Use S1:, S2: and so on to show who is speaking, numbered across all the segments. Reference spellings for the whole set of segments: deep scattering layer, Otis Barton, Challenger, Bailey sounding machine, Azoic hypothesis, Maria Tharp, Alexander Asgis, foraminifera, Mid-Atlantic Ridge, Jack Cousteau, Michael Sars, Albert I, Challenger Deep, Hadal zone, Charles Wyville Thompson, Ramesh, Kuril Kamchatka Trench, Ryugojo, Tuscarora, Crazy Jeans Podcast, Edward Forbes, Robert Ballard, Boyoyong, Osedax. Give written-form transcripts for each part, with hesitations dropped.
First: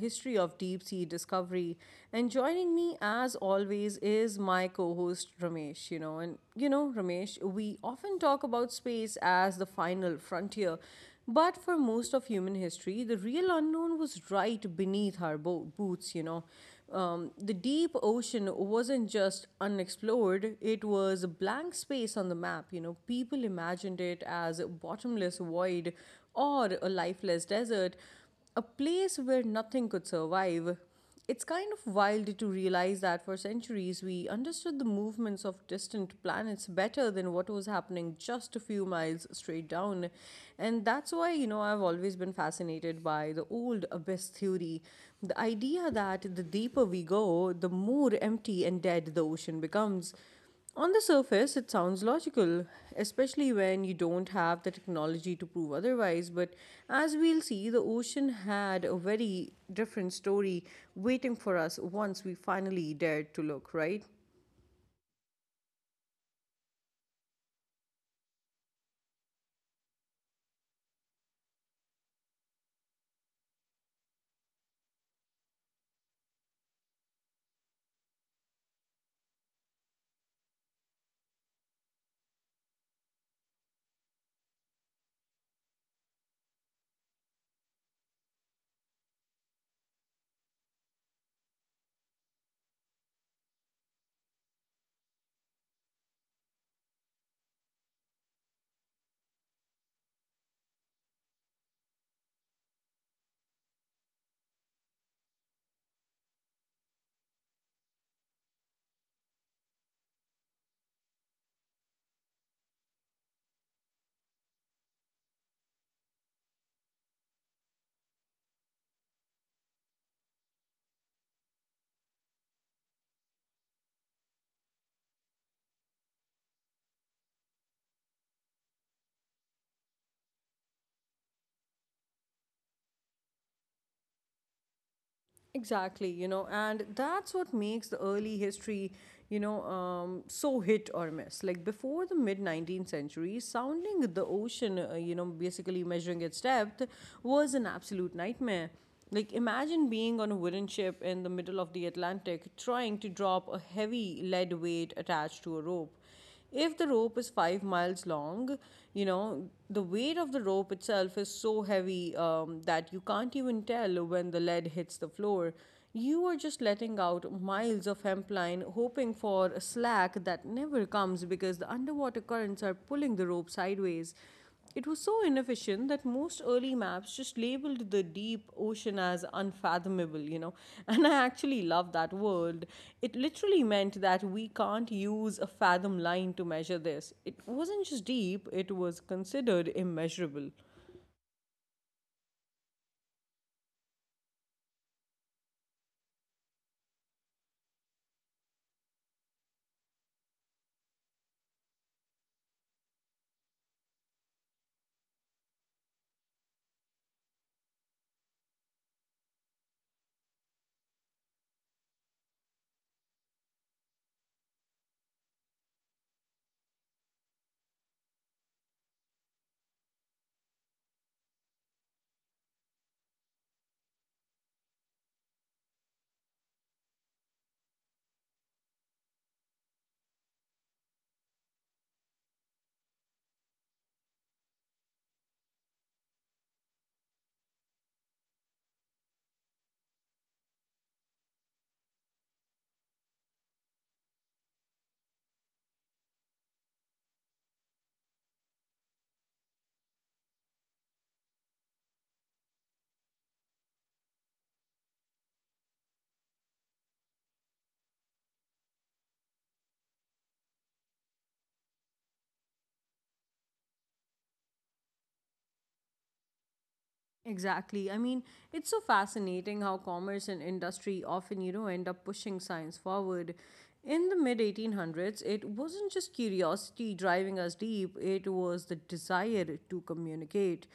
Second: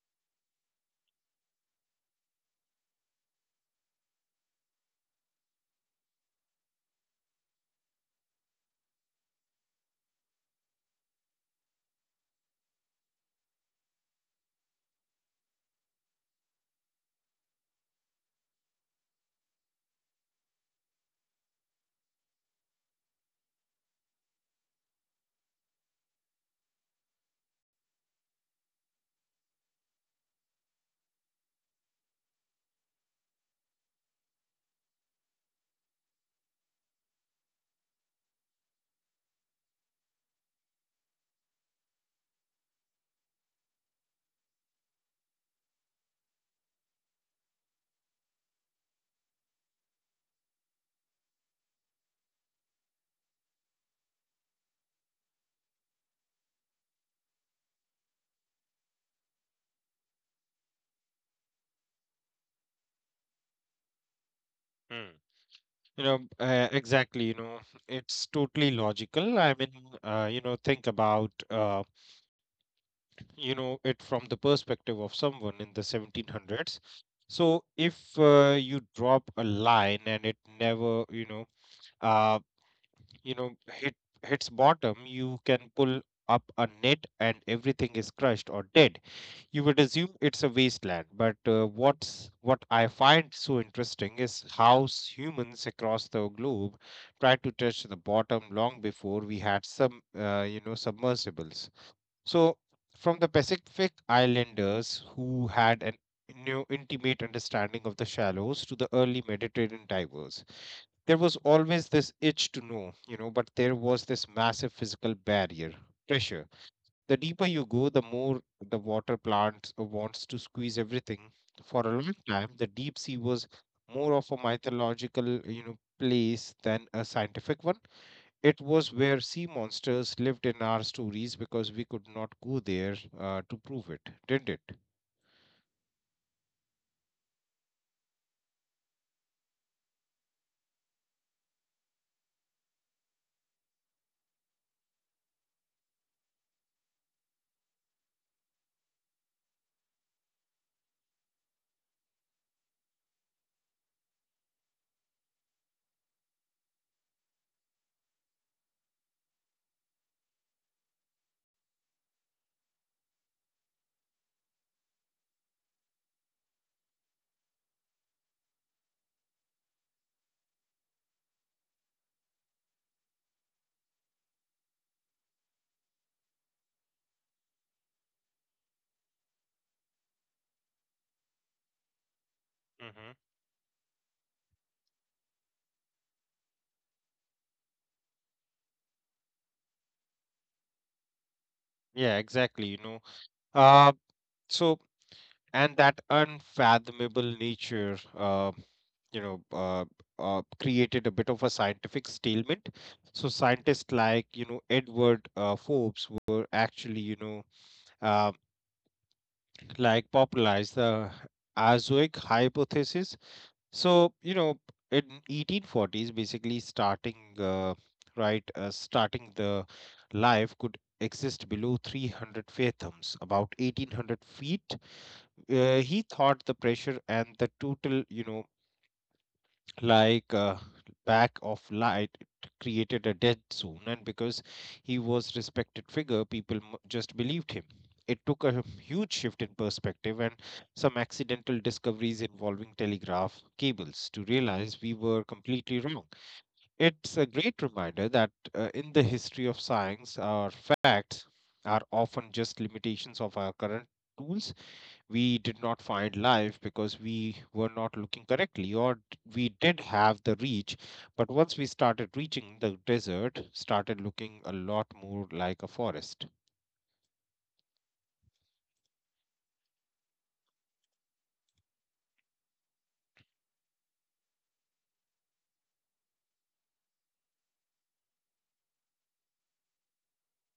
S1: history of deep sea discovery, and joining me as always is my co host Ramesh. Ramesh, we often talk about space as the final frontier, but for most of human history, the real unknown was right beneath our boots. The deep ocean wasn't just unexplored, it was a blank space on the map. People imagined it as a bottomless void or a lifeless desert, a place where nothing could survive. It's kind of wild to realize that for centuries we understood the movements of distant planets better than what was happening just a few miles straight down. And that's why, I've always been fascinated by the old abyss theory. The idea that the deeper we go, the more empty and dead the ocean becomes. On the surface, it sounds logical, especially when you don't have the technology to prove otherwise. But as we'll see, the ocean had a very different story waiting for us once we finally dared to look, right?
S2: Mm. Exactly. It's totally logical. Think about, it from the perspective of someone in the 1700s. So if you drop a line and it never, uh, you know, hit hits bottom, you can pull up a net and everything is crushed or dead. You would assume it's a wasteland, but what's what I find so interesting is how humans across the globe tried to touch the bottom long before we had some submersibles. So from the pacific islanders who had an new intimate understanding of the shallows to the early mediterranean divers, there was always this itch to know, you know, but there was this massive physical barrier. Pressure. The deeper you go, the more the water plant wants to squeeze everything. For a long time, the deep sea was more of a mythological, you know, place than a scientific one. It was where sea monsters lived in our stories because we could not go there, to prove it, did it?
S1: Exactly, and that's what makes the early history, so hit or miss. Like before the mid 19th century, sounding the ocean, basically measuring its depth, was an absolute nightmare. Like imagine being on a wooden ship in the middle of the Atlantic, trying to drop a heavy lead weight attached to a rope. If the rope is 5 miles long, the weight of the rope itself is so heavy that you can't even tell when the lead hits the floor. You are just letting out miles of hemp line, hoping for a slack that never comes because the underwater currents are pulling the rope sideways. It was so inefficient that most early maps just labeled the deep ocean as unfathomable. And I actually love that word.
S2: Hmm.
S1: It literally meant that we can't use a fathom line to measure this. It wasn't just deep, it was considered immeasurable.
S2: Yeah, exactly. Uh, so and that unfathomable nature, you know uh, created a bit of a scientific stalemate. So scientists like, you know, edward, forbes were actually, uh, popularized the azoic hypothesis. So, you know, in 1840s, basically starting the life could exist below 300 fathoms, about 1800 feet. He thought the pressure and the total, like uh, back of light created a dead zone. And because he was respected figure, people just believed him. It took a huge shift in perspective and some accidental discoveries involving telegraph cables to realize we were completely wrong. It's a great reminder that, in the history of science, our facts are often just limitations of our current tools. We did not find live because we were not looking correctly, or we did have the reach. But once we started reaching, the desert started looking a lot more like a forest.
S1: Exactly. I mean, it's so fascinating how commerce and industry often, end up pushing science forward. In the mid 1800s, it wasn't just curiosity driving us deep, it was the desire to communicate.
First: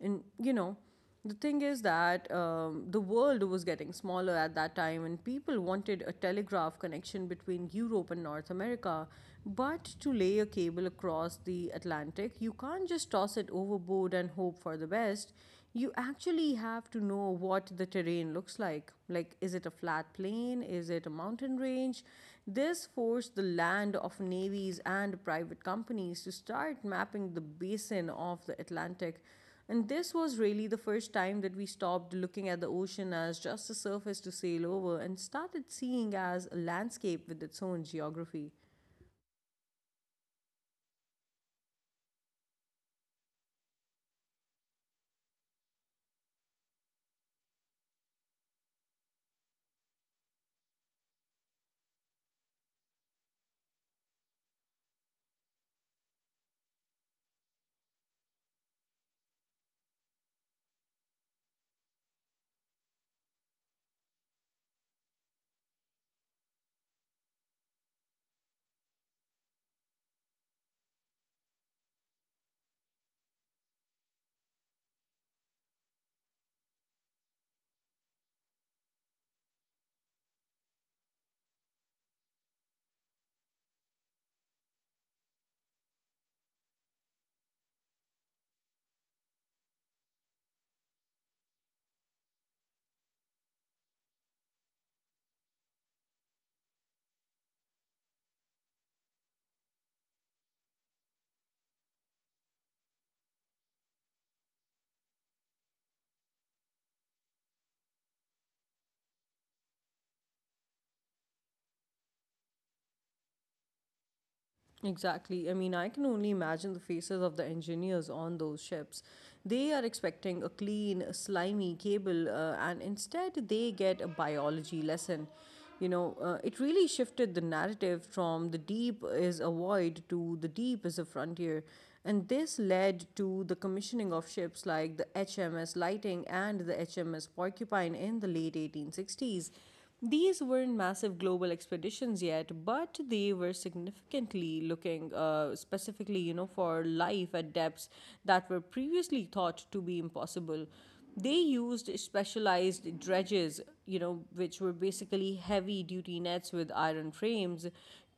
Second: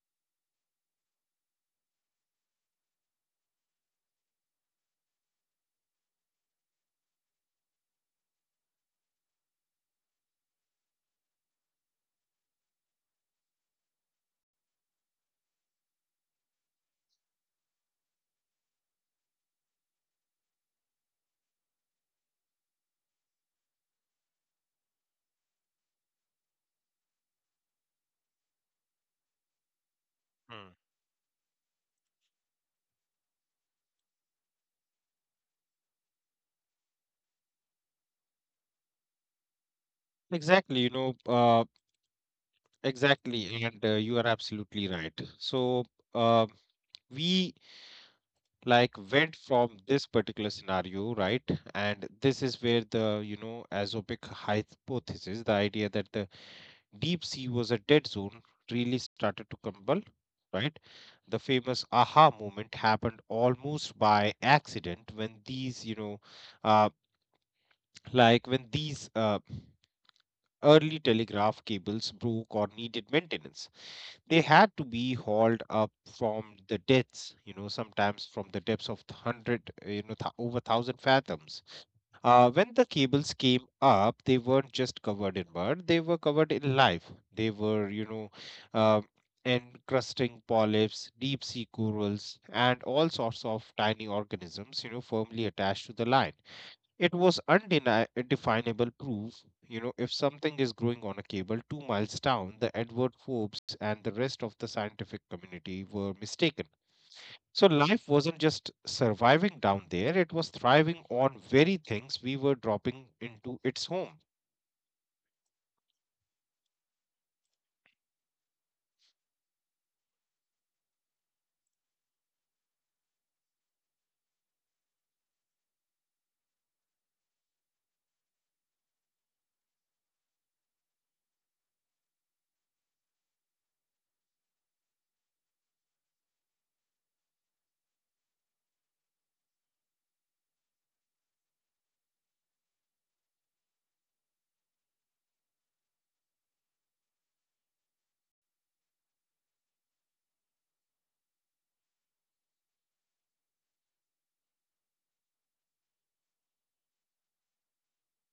S1: And, the thing is that the world was getting smaller at that time, and people wanted a telegraph connection between Europe and North America. But to lay a cable across the Atlantic, you can't just toss it overboard and hope for the best. You actually have to know what the terrain looks like. Like, is it a flat plain? Is it a mountain range? This forced the land of navies and private companies to start mapping the basin of the Atlantic, and this was really the
S2: Hmm.
S1: first time that we stopped looking at the ocean as just a surface to sail over and started seeing as a landscape with its own geography.
S2: Exactly, you know exactly and you are absolutely right. Uh, we went from this particular scenario, right? And this is where the, you know, azopic hypothesis, the idea that the deep sea was a dead zone, really started to crumble, right? The famous aha moment happened almost by accident when these, uh, like when these uh, early telegraph cables broke or needed maintenance. They had to be hauled up from the depths, you know, sometimes from the depths of 100, over 1,000 fathoms. When the cables came up, they weren't just covered in mud, they were covered in life. They were, uh, encrusting polyps, deep sea corals, and all sorts of tiny organisms, you know, firmly attached to the line. It was undefinable proof. You know, if something is growing on a cable 2 miles down, the Edward Forbes and the rest of the scientific community were mistaken. So life wasn't just surviving down there, it was thriving on very things we were dropping into its home.
S1: Exactly. I mean, I can only imagine the faces of the engineers on those ships. They are expecting a clean, slimy cable, and instead they get a biology lesson. It really shifted the narrative from the deep is a void to the deep is a frontier. And this led to the commissioning of ships like the HMS Lighting and the HMS Porcupine in the late 1860s. These weren't massive global expeditions yet, but they were significantly looking specifically, for life at depths that were previously thought to be impossible. They used specialized dredges, which were basically heavy duty nets with iron frames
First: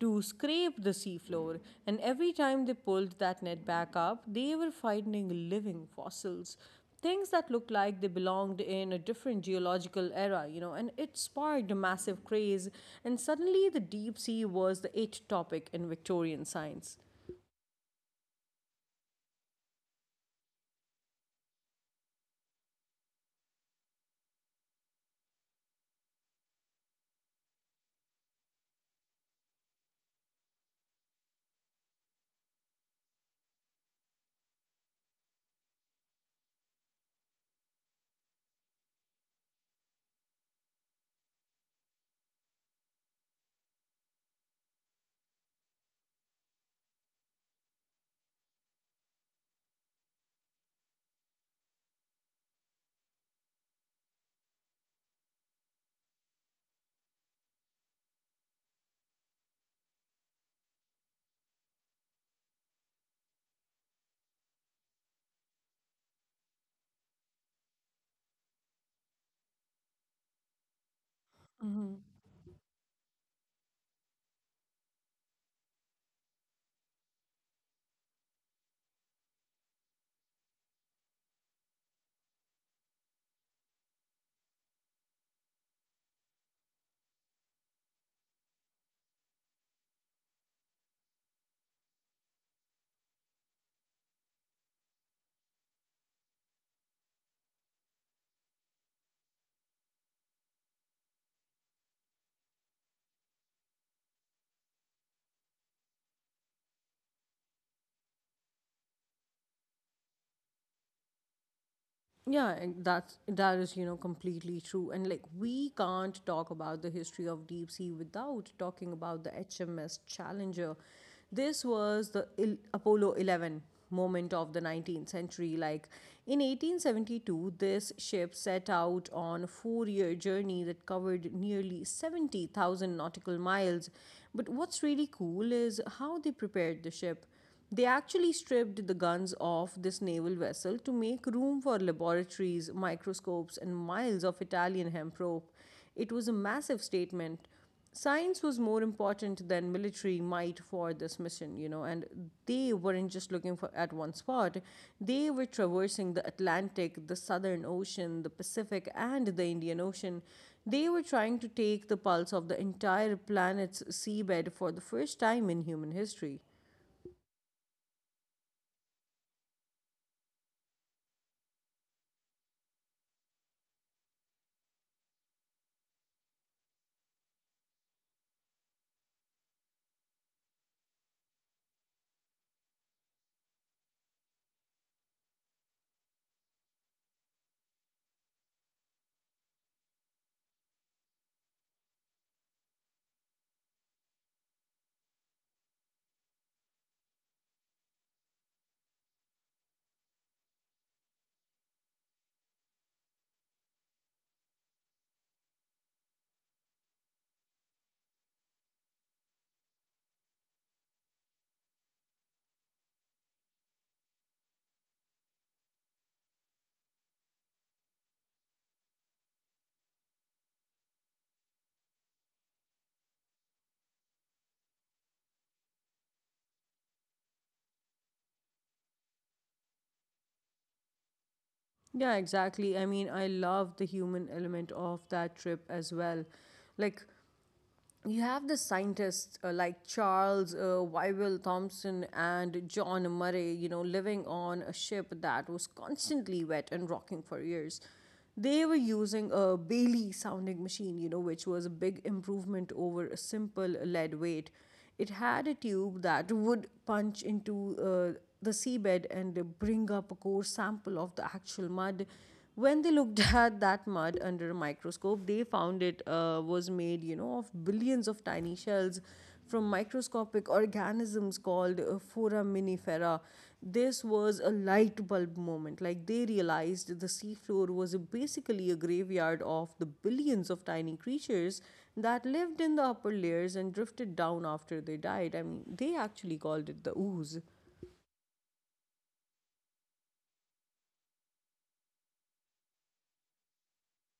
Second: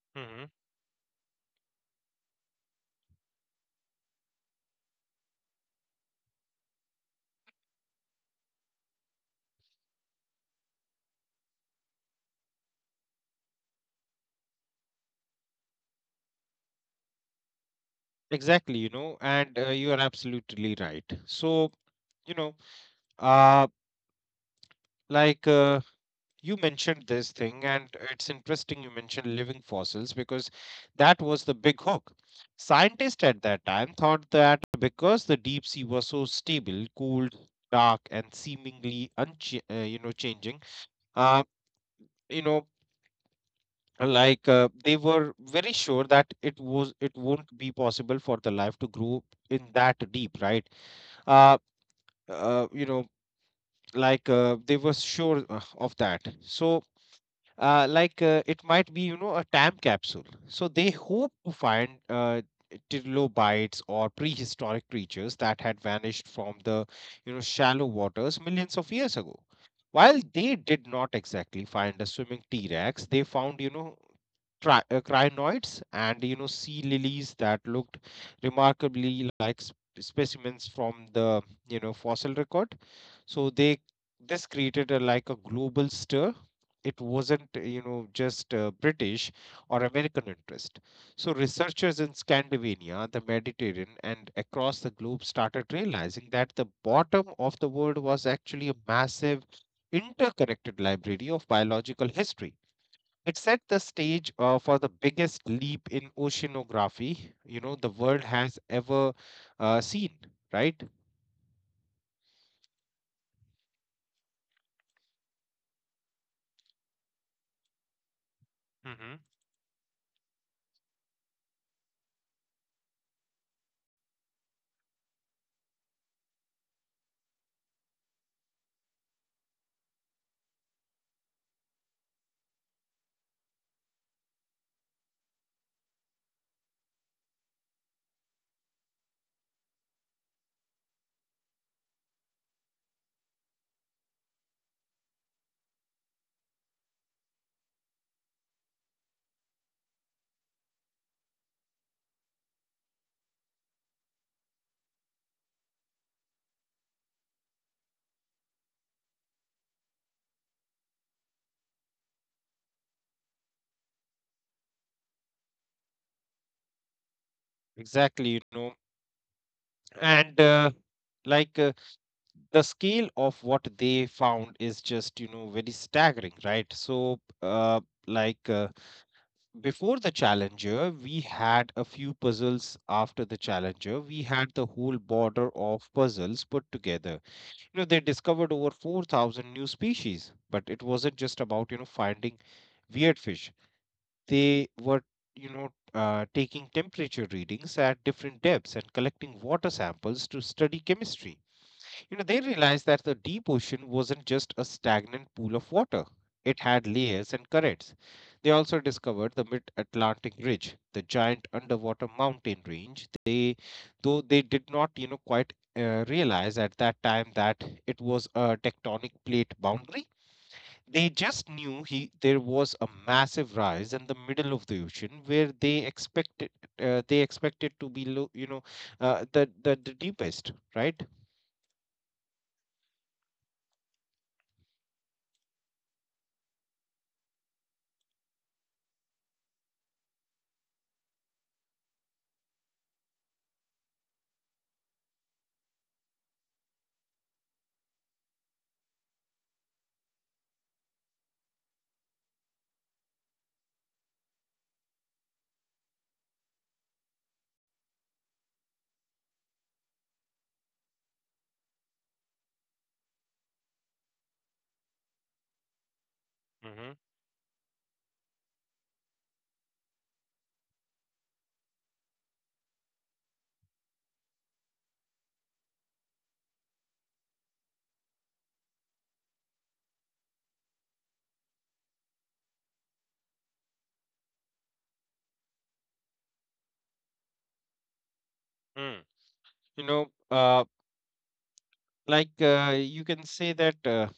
S1: to
S2: Hmm.
S1: scrape the seafloor. And every time they pulled that net back up, they were finding living fossils, things that looked like they belonged in a different geological era, and it sparked a massive craze. And suddenly, the deep sea was the it topic in Victorian science.
S2: Exactly, you know, and you are absolutely right. So, you know, uh, like uh, you mentioned this thing, and it's interesting you mentioned living fossils because that was the big hook. Scientists at that time thought that because the deep sea was so stable, cold, dark, and seemingly changing, uh, you know, they were very sure that it was it won't be possible for the life to grow in that deep, right? uh, uh you know they were sure, of that. It might be, you know, a time capsule. So they hope to find, trilobites or prehistoric creatures that had vanished from the, you know, shallow waters millions of years ago. While they did not exactly find a swimming t-rex, they found, you know, crinoids and, you know, sea lilies that looked remarkably like specimens from the, you know, fossil record. So they this created a like a global stir. It wasn't, you know just british or american interest. So researchers in scandinavia, the mediterranean, and across the globe started realizing that the bottom of the world was actually a massive interconnected library of biological history. It set the stage, for the biggest leap in oceanography, you know, the world has ever, seen, right?
S1: Yeah, and that is, completely true. And like we can't talk about the history of deep sea without talking
S2: Hmm.
S1: about the HMS Challenger. This was the Apollo 11 moment of the 19th century. Like in 1872, this ship set out on a 4-year journey that covered nearly 70,000 nautical miles. But what's really cool is how they prepared the ship. They actually stripped the guns off this naval vessel to make room for laboratories, microscopes, and miles of Italian hemp rope. It was a massive statement. Science was more important than military might for this mission, and they weren't just looking for at one spot. They were traversing the Atlantic, the Southern Ocean, the Pacific, and the Indian Ocean. They were trying to take the pulse of the entire planet's seabed for the first time in human history.
S2: Exactly, you know, and like the scale of what they found is just, you know, very staggering, right? Like uh, Before the challenger we had a few puzzles, after the challenger we had the whole border of puzzles put together. You know, they discovered over 4,000 new species, but it wasn't just about, you know, finding weird fish. They were, you know taking temperature readings at different depths and collecting water samples to study chemistry. You know, they realized that the deep ocean wasn't just a stagnant pool of water. It had layers and currents. They also discovered the mid-Atlantic Ridge, the giant underwater mountain range. Though they did not, you know, quite, realize at that time that it was a tectonic plate boundary. They just knew he there was a massive rise in the middle of the ocean where they expected, they expected to be low, you know, the deepest, right?
S1: Yeah, exactly. I mean, I love the human element of that trip as well. Like, you have the scientists like Charles Wyville Thompson and John Murray, living on a ship that was constantly wet and rocking for years. They were using a Bailey sounding machine, which was a big improvement over a simple lead weight. It had a tube that would punch into the seabed and bring up a core sample of the actual mud. When they looked at that mud under a microscope, they found it was
S2: Mm-hmm.
S1: made, of billions of tiny shells from microscopic organisms called foraminifera. This was a light bulb moment. Like they realized the seafloor was basically a graveyard of the billions of tiny creatures that lived in the upper layers and drifted down after they died. I mean, they actually called it the ooze.
S2: You know, uh, you can say that,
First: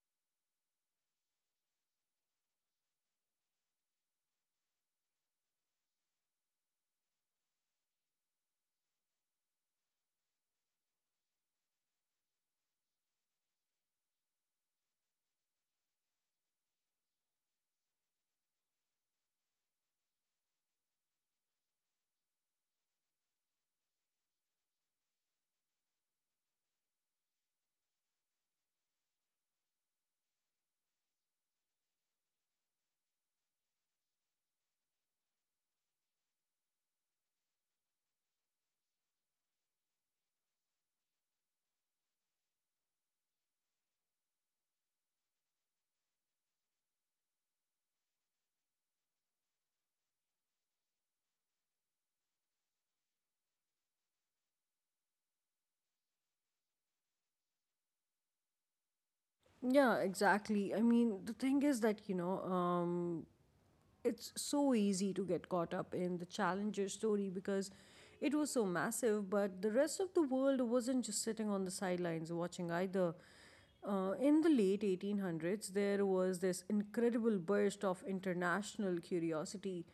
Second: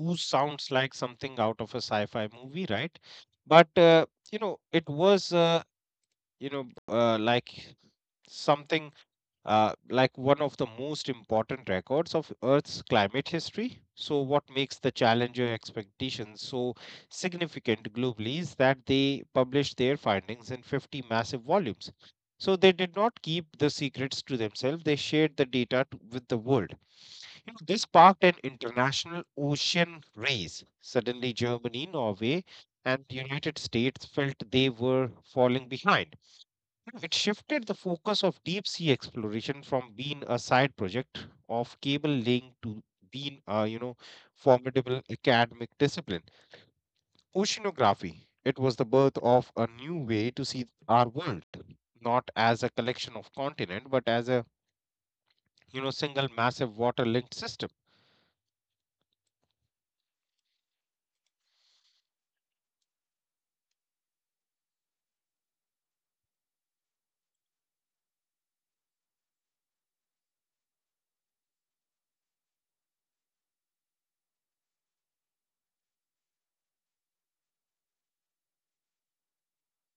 S2: ooze sounds like something out of a sci-fi movie, right? But, you know, it was you know like something like one of the most important records of Earth's climate history. So, what makes the Challenger expeditions so significant globally is that they published their findings in 50 massive volumes. So, they did not keep the secrets to themselves, they shared the data to, with the world. You know, this sparked an international ocean race. Suddenly, Germany, Norway, and the United States felt they were falling behind. You know, it shifted the focus of deep sea exploration from being a side project of cable laying to being a, you know, formidable academic discipline. Oceanography. It was the birth of a new way to see our world, not as a collection of continent, but as a, you know, single massive water-linked system.
S1: Yeah, exactly. I mean, the thing is that, it's so easy to get caught up in the Challenger story because it was so massive, but the rest of the world wasn't just sitting on the sidelines watching either. In the late 1800s, there was this incredible burst of international curiosity.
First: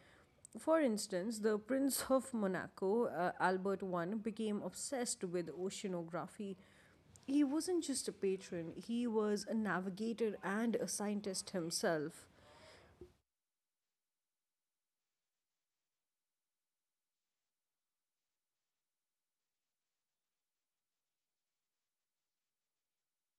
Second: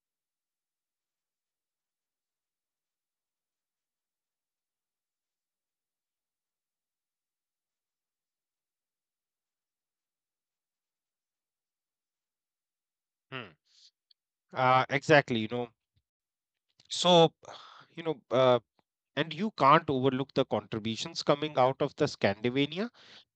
S1: For instance, the Prince of Monaco, Albert I, became obsessed with oceanography. He wasn't just a patron, he was a navigator and a scientist himself.
S2: Hmm. Exactly. So, you know, uh, and you can't overlook the contributions coming out of the Scandinavia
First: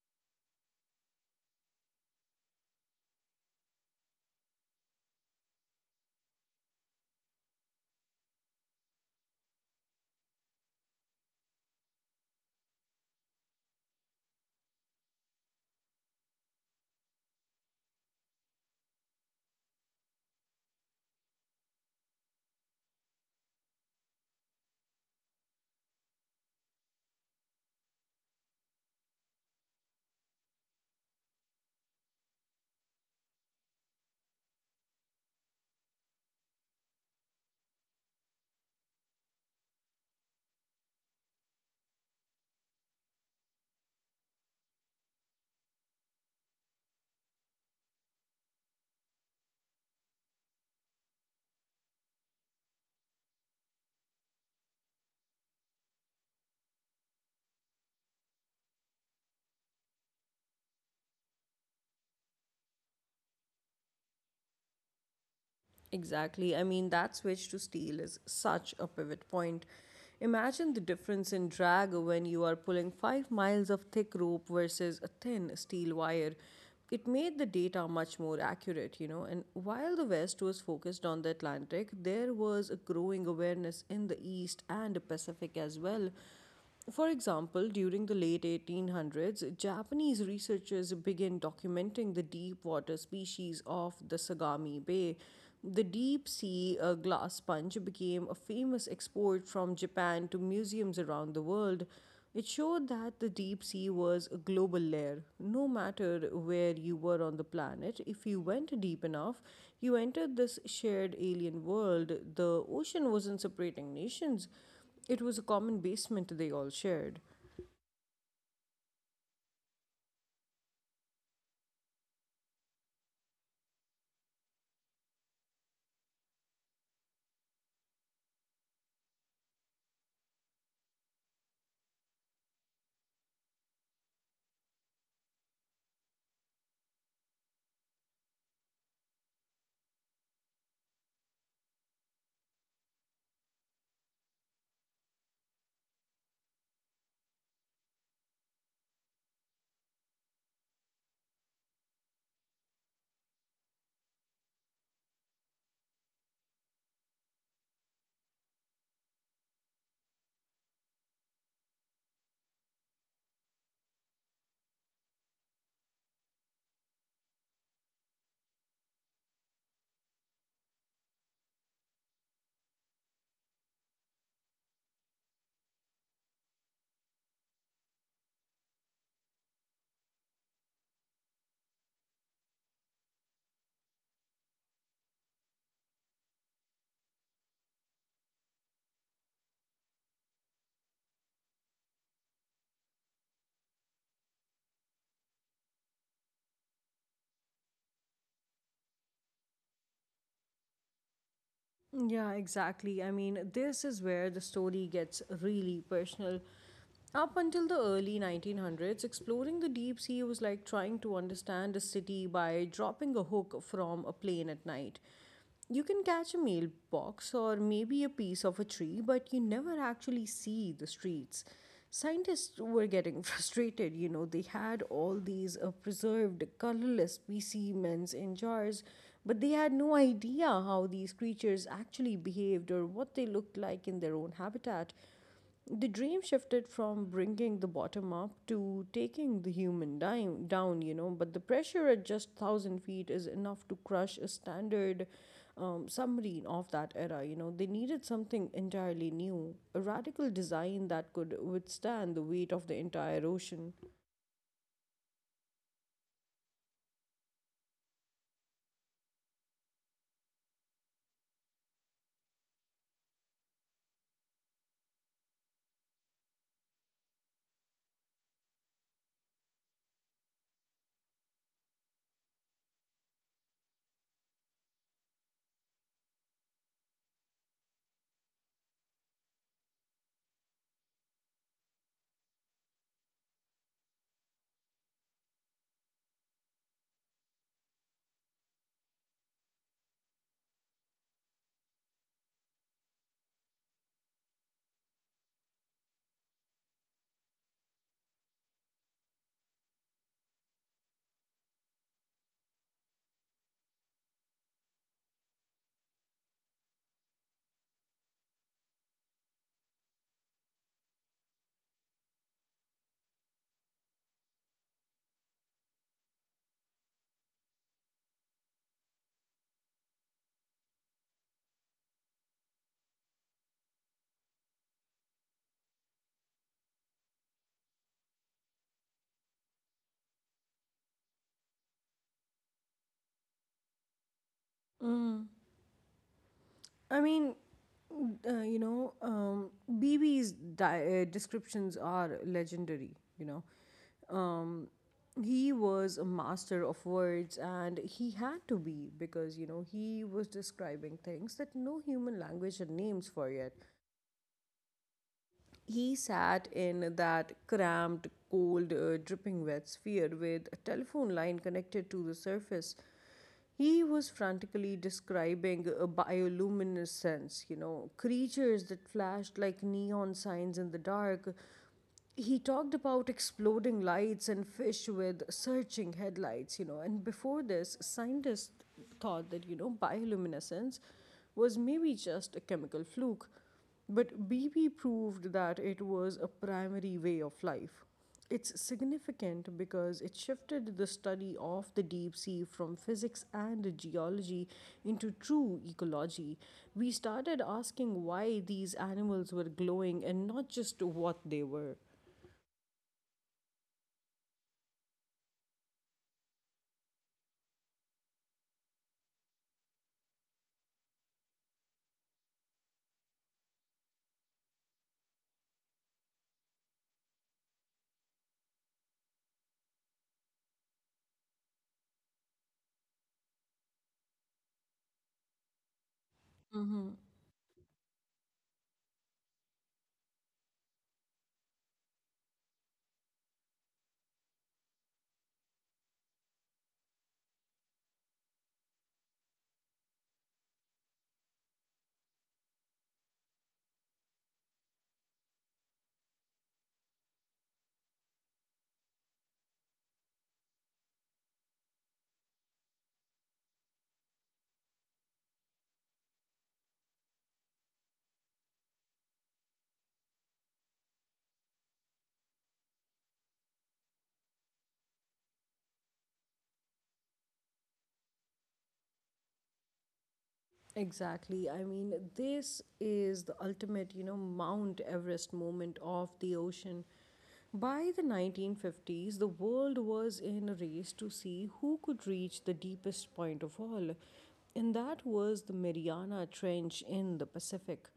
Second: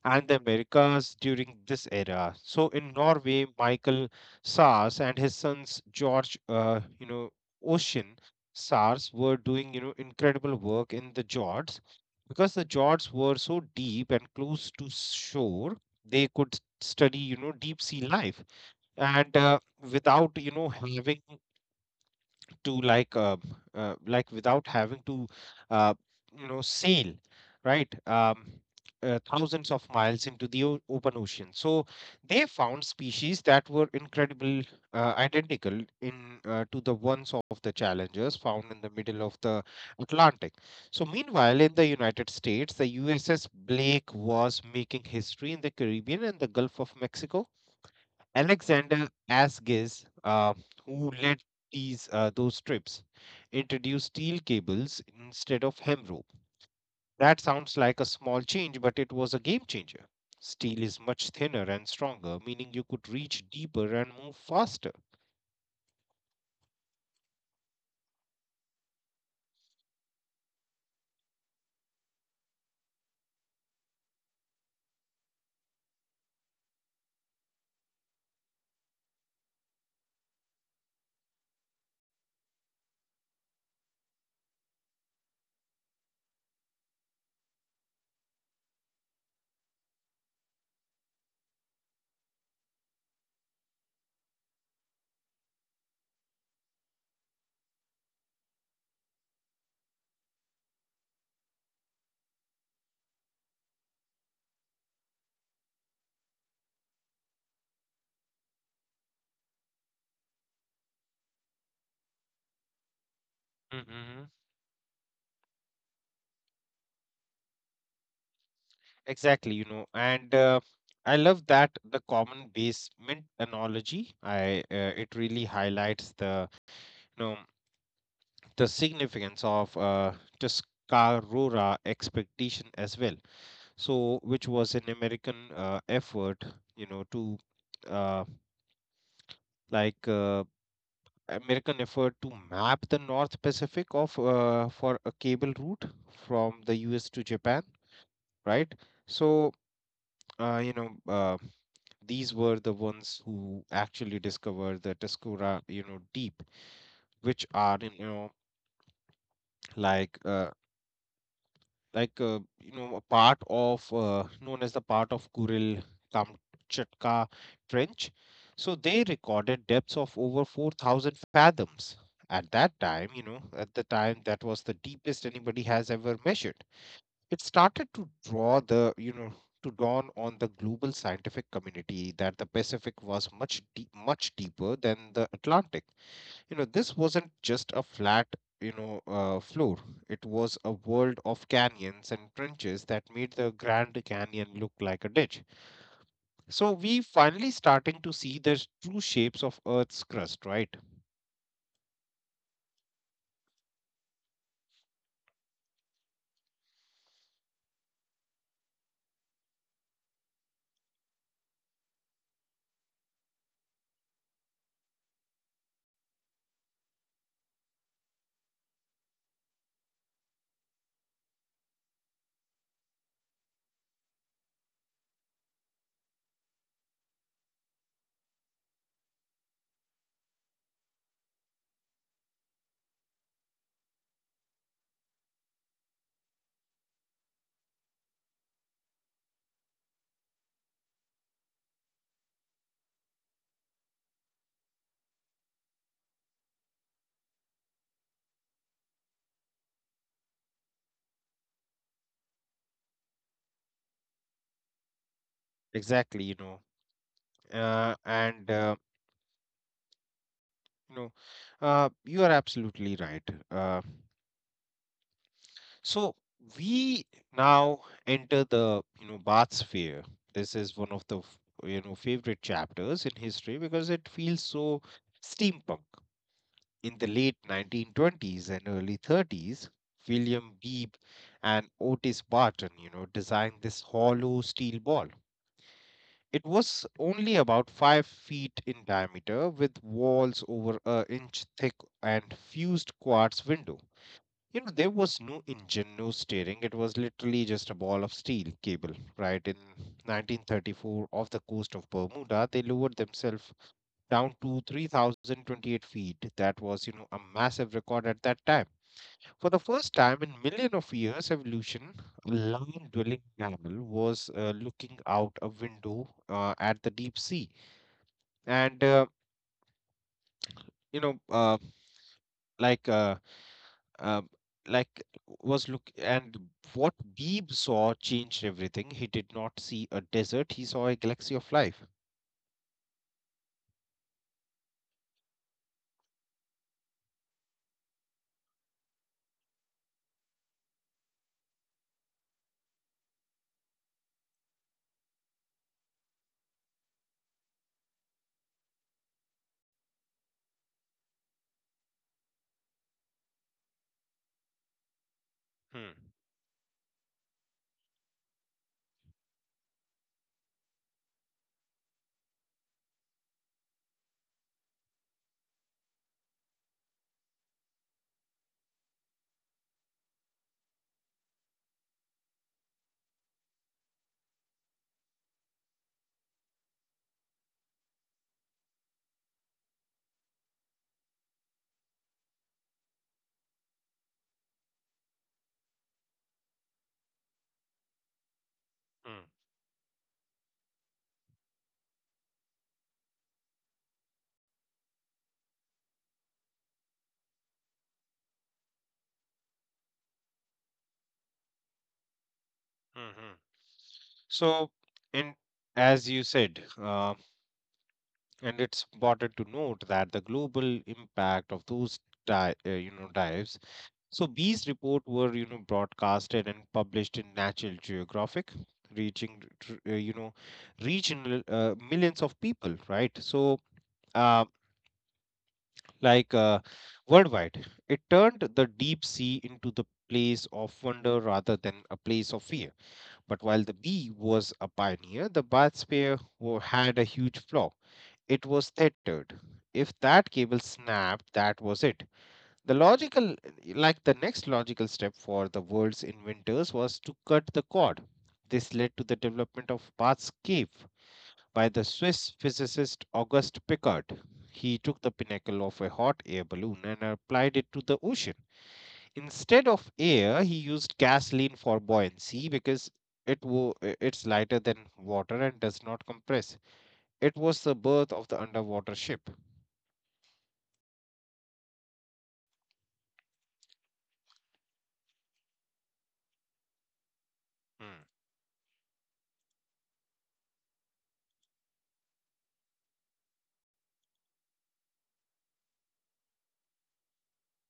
S2: and the Americas during this era. So, in Norway, Michael Sars and his sons George, Ocean Sars were doing, you know, incredible work in the Jords because the Jords were so deep and close to shore. They could study, you know, deep sea life and, without, you know, having to like without having to, uh, sail, right? Thousands of miles into the open ocean. So they found species that were incredible, identical in, to the ones of the challengers found in the middle of the atlantic. So meanwhile in the united states, the uss blake was making history in the caribbean and the gulf of mexico. Alexander Asgis, who led these those trips, introduced steel cables instead of hem rope. That sounds like a small change, but it was a game changer. Steel is much thinner and stronger, meaning you could reach deeper and move faster.
S1: Exactly. I mean, that switch to steel is such a pivot point. Imagine the difference in drag when you are pulling 5 miles of thick rope versus a thin steel wire. It made the data much more accurate. And while the West was focused on the Atlantic, there was a growing awareness in the East and the Pacific as well. For example, during the late 1800s, Japanese researchers began documenting the deep water species of the Sagami Bay. The deep sea glass sponge became a famous export from Japan to museums around the world. It showed that the deep sea was a global layer. No matter where you were on the planet, if you went deep enough, you entered this shared alien world. The ocean wasn't separating
S2: Mm-hmm.
S1: nations, it was a common basement they all shared.
S2: Exactly, you know, and i love that the common basement analogy. I It really highlights the, you know, the significance of, Tuscarora expectation as well. So which was an american, effort, you know to uh, like american effort to map the north pacific of, for a cable route from the us to japan, right? so uh, you know uh, these were the ones who actually discovered the tuscarora, you know, deep, which are, like uh, a part of, known as the part of Kuril Kamchatka Trench. So they recorded depths of over 4,000 fathoms. At that time, you know, at the time that was the deepest anybody has ever measured. It started to draw the, you know, to dawn on the global scientific community that the Pacific was much deeper than the Atlantic. This wasn't just a flat floor. It was a world of canyons and trenches that made the Grand Canyon look like a ditch. So we finally starting to see the true shapes of Earth's crust, right?
S1: Yeah, exactly. I mean, this is where the story gets really personal. Up until the early 1900s, exploring the deep sea was like trying to understand a city by dropping a hook from a plane at night. You can catch a mailbox or maybe a piece of a tree, but you never actually see the streets. Scientists were getting frustrated. They had all these preserved, colorless specimens in jars, but they had no idea how these creatures actually behaved or what they looked like in their own habitat. The dream shifted from bringing the bottom up to taking the human dime down, but the pressure at just 1,000 feet is enough to crush a standard submarine of that era. They needed something entirely new, a radical design that could withstand the weight of the entire ocean.
S2: Exactly. And you know you are absolutely right. So we now enter the bath sphere. This is one of the favorite chapters in history because it feels so steampunk. In the late 1920s and early 30s, William Beebe and Otis Barton, you know, designed this hollow steel ball. It was only about 5 feet in diameter, with walls over an inch thick and fused quartz window. There was no engine, no steering. It was literally just a ball of steel cable, right? In 1934, off the coast of Bermuda, they lowered themselves down to 3,028 feet. That was a massive record at that time. For the first time in million of years evolution, a land dwelling mammal was looking out a window at the deep sea. And you know like uh, uh, like was look and What Beebe saw changed everything. He did not see a desert, he saw a galaxy of life.
S1: Mm. I mean, BB's descriptions are legendary, Um, he was a master of words and he had to be because, he was describing things that no human language had names for yet.
S2: Hmm,
S1: He sat in that cramped, cold, dripping wet sphere with a telephone line connected to the surface. He was frantically describing a bioluminescence, creatures that flashed like neon signs in the dark. He talked about exploding lights and fish with searching headlights. And before this, scientists thought that, bioluminescence was maybe just a chemical fluke. But BB proved that it was a primary way of life. It's
S2: hmm,
S1: significant because it shifted the study of the deep sea from physics and geology into true ecology. We started asking why these animals were glowing and not just what they were.
S2: hmm, hmm. So, in as you said, and it's important to note that the global impact of those dives. So these reports were broadcasted and published in Natural Geographic, reaching r- uh, you know regional millions of people, right? So, uh, like uh,
S1: Mm-hmm.
S2: worldwide, it turned the deep sea into the place of wonder rather than a place of fear. But while the bee was a pioneer, the bathysphere had a huge flaw. It was tethered. If that cable snapped, that was it. The logical, the next logical step for the world's inventors was to cut the cord. This led to the development of Bart's cave by the Swiss physicist Auguste Piccard. He took the pinnacle of a hot air balloon and applied it to the ocean. Instead of air, he used gasoline for buoyancy because it wo- it's lighter than water and does not compress. It was the birth of the underwater ship.
S1: Exactly. I mean, this is the ultimate, you know, Mount Everest moment of the ocean. By the
S2: Hmm.
S1: 1950s, the world was in a race to see who could reach the deepest point of all, and that was the Mariana Trench in the Pacific.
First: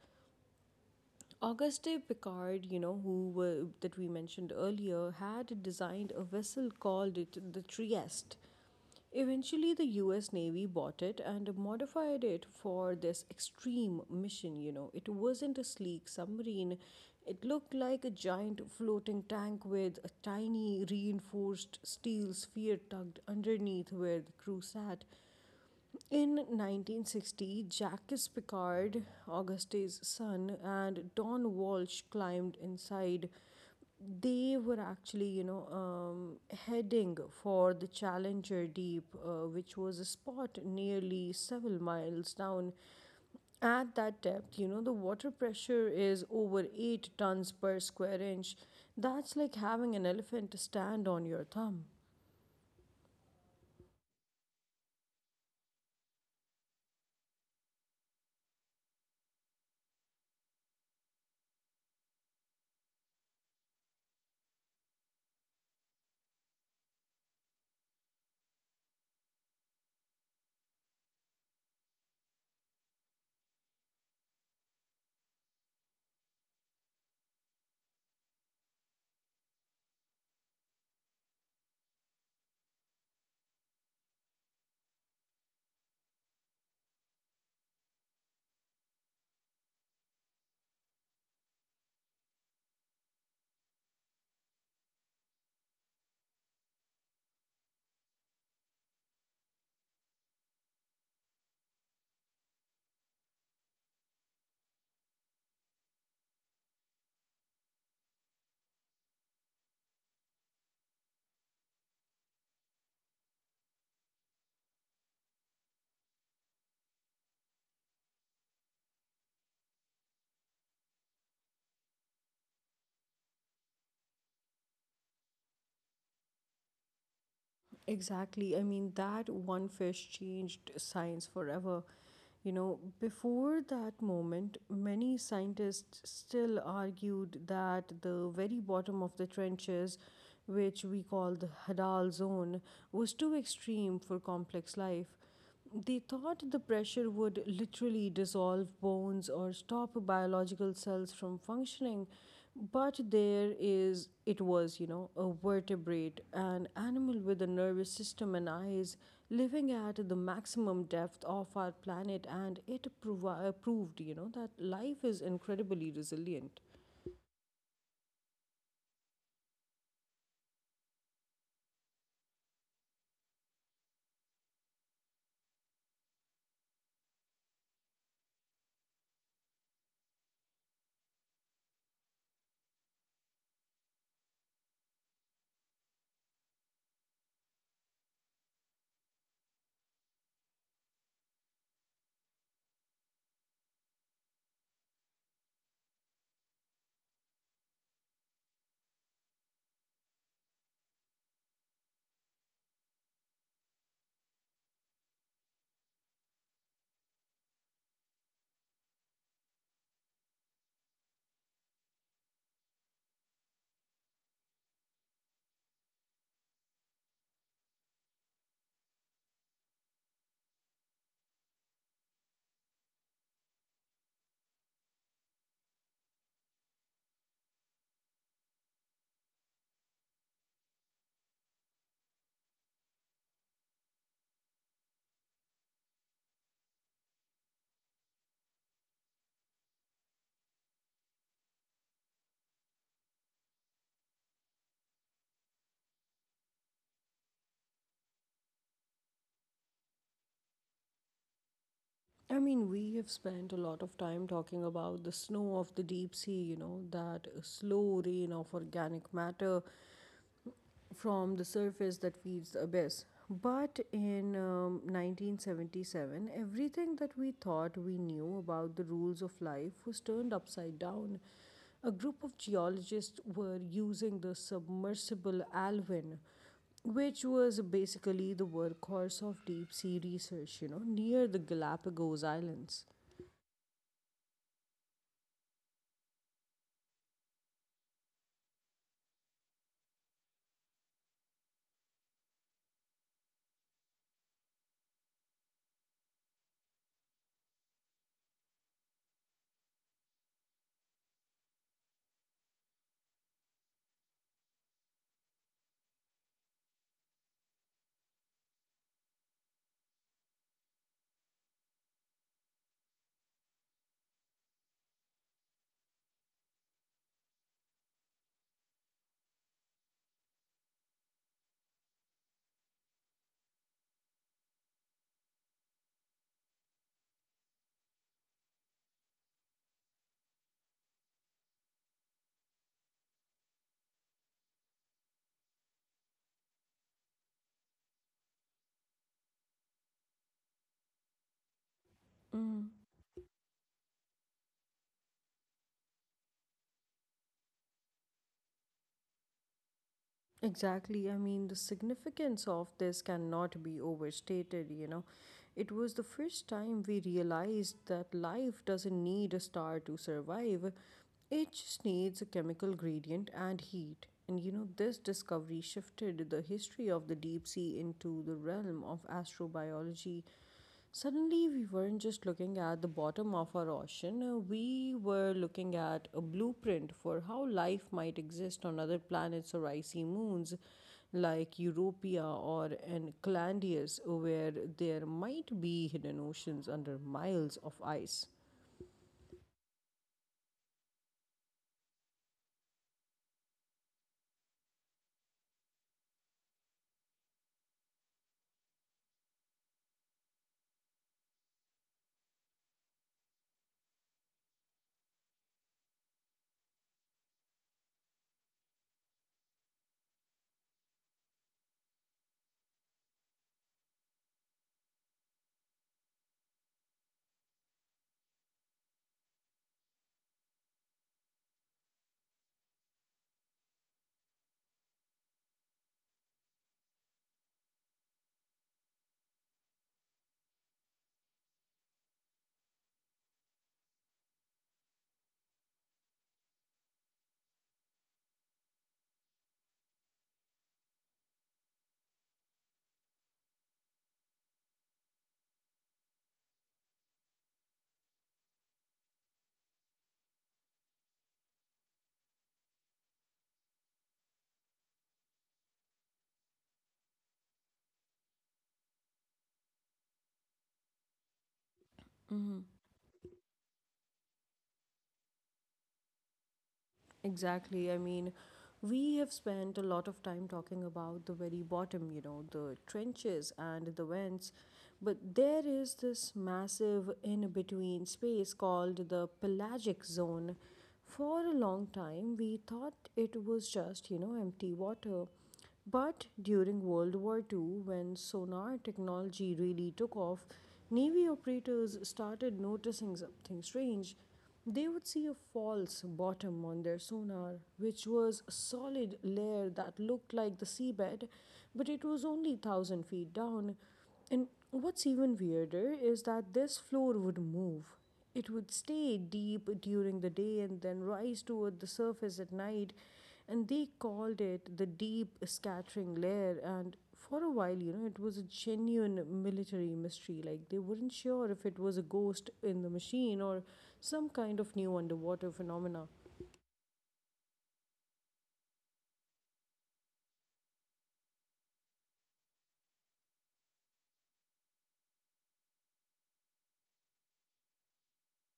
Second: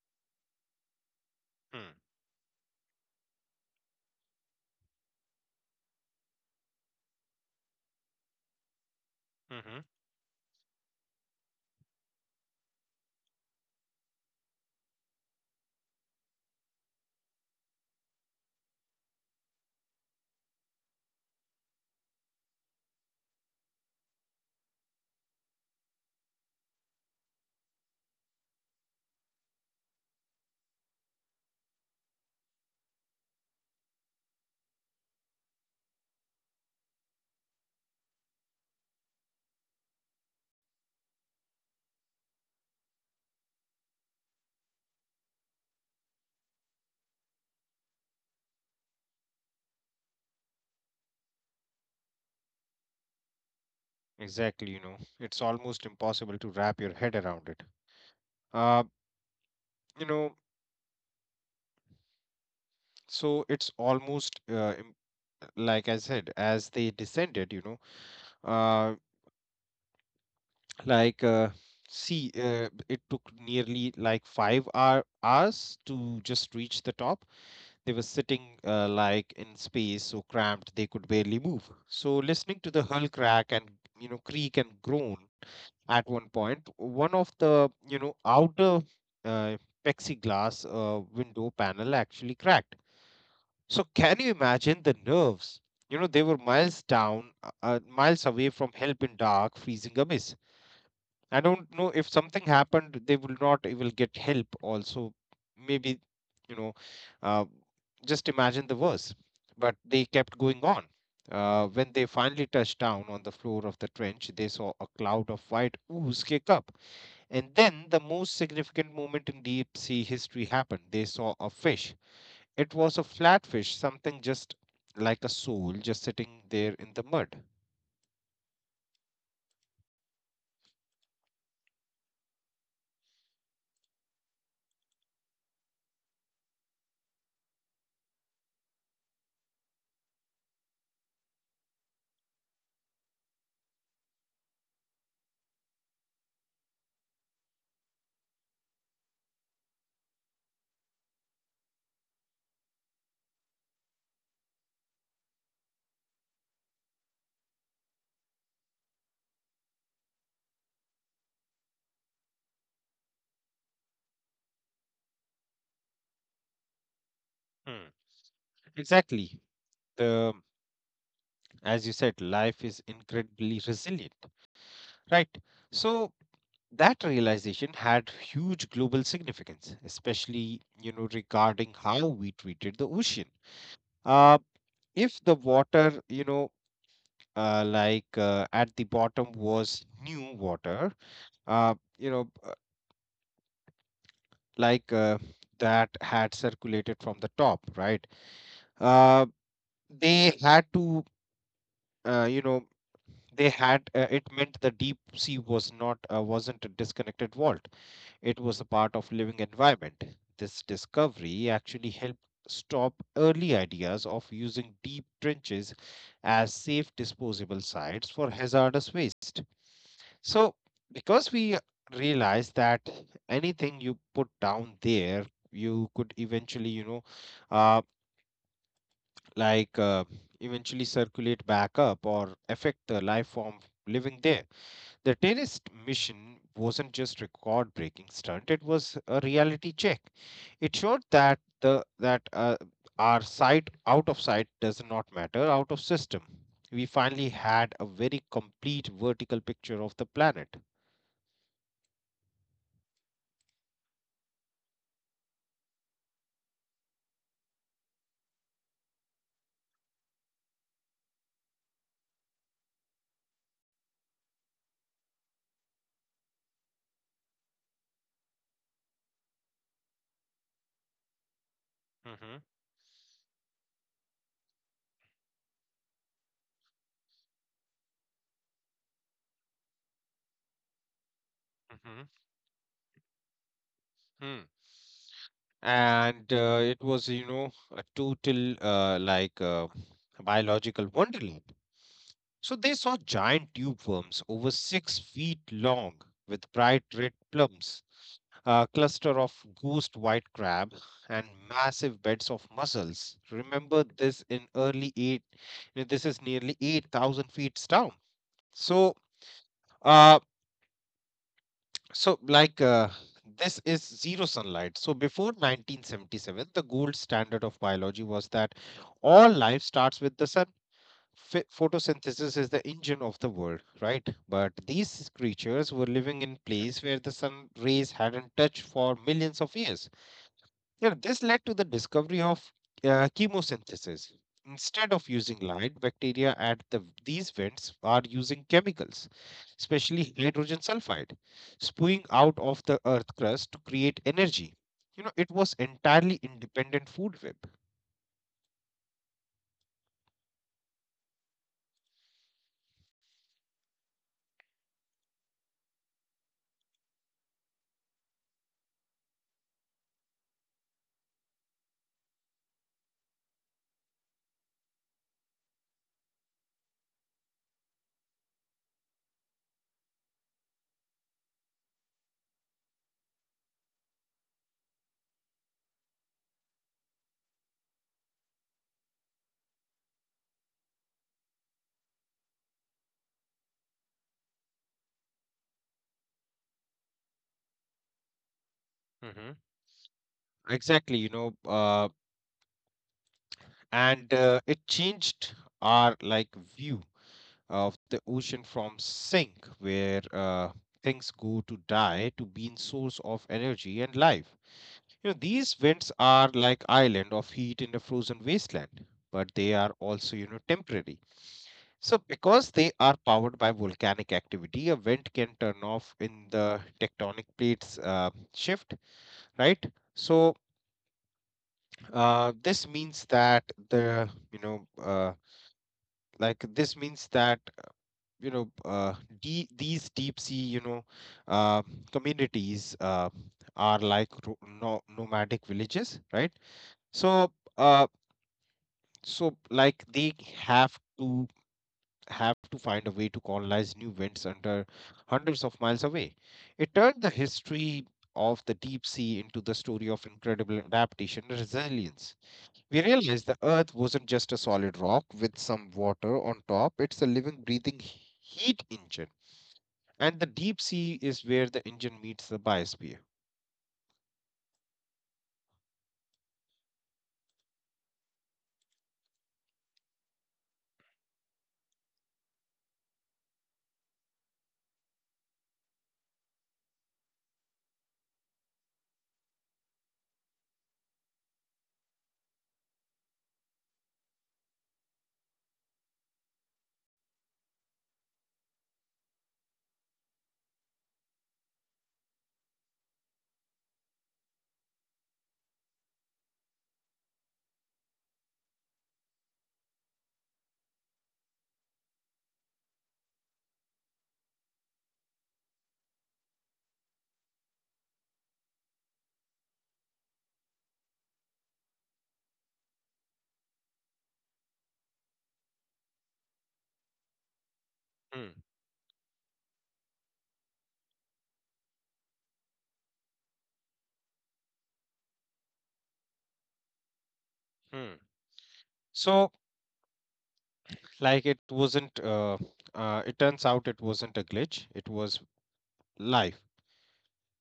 S2: Hmm.
S1: Auguste Picard, you know, that we mentioned earlier, had designed a vessel called it the Trieste. Eventually,
S2: Mm-hmm.
S1: the US Navy bought it and modified it for this extreme mission. You know, it wasn't a sleek submarine, it looked like a giant floating tank with a tiny reinforced steel sphere tucked underneath where the crew sat. In 1960, Jacques Picard, Auguste's son, and Don Walsh climbed inside. They were actually, you know, heading for the Challenger Deep, which was a spot nearly several miles down. At that depth, you know, the water pressure is over 8 tons per square inch. That's like having an elephant stand on your thumb.
S2: Exactly, it's almost impossible to wrap your head around it. Uh, you know, so it's almost like I said, as they descended, uh, like uh, it took nearly like five hours to just reach the top. They were sitting like in space, so cramped they could barely move. So, listening to the hull crack and creak and groan, at one point, one of the outer uh, plexiglass window panel actually cracked. So, can you imagine the nerves? They were miles down, miles away from help in dark freezing abyss. I don't know, if something happened they will not even get help also. Maybe, you know uh, just imagine the worst. But they kept going on. When they finally touched down on the floor of the trench, they saw a cloud of white ooze kick up and then the most significant moment in deep sea history happened. They saw a fish. It was a flatfish, something just like a soul, just sitting there in the mud.
S1: Exactly. I mean, that one fish changed science forever. You know, before that moment, many scientists still argued that the very bottom of the trenches, which we call the Hadal zone, was too extreme for complex life. They thought the pressure would literally dissolve bones or stop biological cells from functioning, but it was, you know, a vertebrate, an animal with a nervous system and eyes, living at the maximum depth of our planet, and it proved, you know, that life is incredibly resilient.
S2: Hmm. Exactly. The As you said, life is incredibly resilient, right? So that realization had huge global significance, especially regarding how we treated the ocean. Uh, if the water at the bottom was new water, uh, you know, uh, like uh, that had circulated from the top, right? Uh, they had to, you know, they had It meant the deep sea wasn't a disconnected vault. It was a part of living environment. This discovery actually helped stop early ideas of using deep trenches as safe disposable sites for hazardous waste. So, because we realized that anything you put down there, you could eventually, uh, like uh, circulate back up or affect the life form living there. The terrorist mission wasn't just record-breaking stunt; it was a reality check. It showed that the that our sight out of sight does not matter, out of system. We finally had a very complete vertical picture of the planet.
S1: I mean, we have spent a lot of time talking about the snow of the deep sea, you know, that slow rain of organic matter from the surface that feeds the abyss. But in 1977, everything that we thought we knew about the rules of life was turned upside down. A group of geologists were using the submersible Alvin, which was basically the workhorse of deep sea research, you know, near the Galapagos
S2: Mhm.
S1: Islands.
S2: Hmm. And it was, a total biological wonderland. So they saw giant tube worms over 6 feet long with bright red plums, a cluster of ghost white crab, and massive beds of mussels. Remember, this in early eight, you know, this is nearly 8,000 feet down. So, uh, So, this is zero sunlight. So, before 1977, the gold standard of biology was that all life starts with the sun. Photosynthesis is the engine of the world, right? But these creatures were living in place where the sun rays hadn't touched for millions of years. Yeah, this led to the discovery of chemosynthesis. Instead of using light, bacteria at these vents are using chemicals, especially hydrogen sulfide,
S1: Mm.
S2: spewing out of the earth crust to create energy. It was entirely independent food web.
S1: Exactly. I mean, the significance of this cannot be overstated, you know. It was the first time we realized that life doesn't need a star to survive, it just needs a chemical gradient and heat. And you know, this discovery shifted the history of the deep sea into the realm of astrobiology. Suddenly, we weren't just looking at the bottom of our ocean, we were looking at a blueprint for how life might exist on other planets or icy moons like Europia or Enceladus, where there might be hidden oceans under miles of ice.
S2: Hmm. Exactly, and it changed our like view of the ocean from sink where things go to die to being source of energy and life. These vents are like island of heat in a frozen wasteland, but they are also temporary. So because they are powered by volcanic activity, a vent can turn off in the tectonic plates shift, right? So, this means that the, this means that you know uh, these deep sea uh, communities are like nomadic villages, right? So, uh, they have to find a way to colonize new winds under hundreds of miles away. It turned the history of the deep sea into the story of incredible adaptation and resilience. We realized the Earth wasn't just a solid rock with some water on top. It's a living, breathing heat engine, and the deep sea is where the engine meets the biosphere.
S1: Exactly, I mean, we have spent a lot of time talking about the very bottom, you know, the trenches and the vents. But there is this massive in between space called the pelagic zone. For a long time, we thought it was just, you know, empty water. But during World War Two, when sonar technology really took off, Navy operators started noticing something strange. They would see a false bottom on their sonar, which was a solid layer that looked like the seabed, but it was only 1,000 feet down. And what's even weirder is that this floor would move. It would stay deep during the day and then rise toward the surface at night. And they called it the deep scattering layer. And for a while, you know, it was a genuine
S2: Hmm.
S1: military mystery. Like they weren't sure if it was a ghost in the machine or some kind of new underwater phenomena.
S2: Hmm. so like it wasn't uh, it turns out it wasn't a glitch, it was life.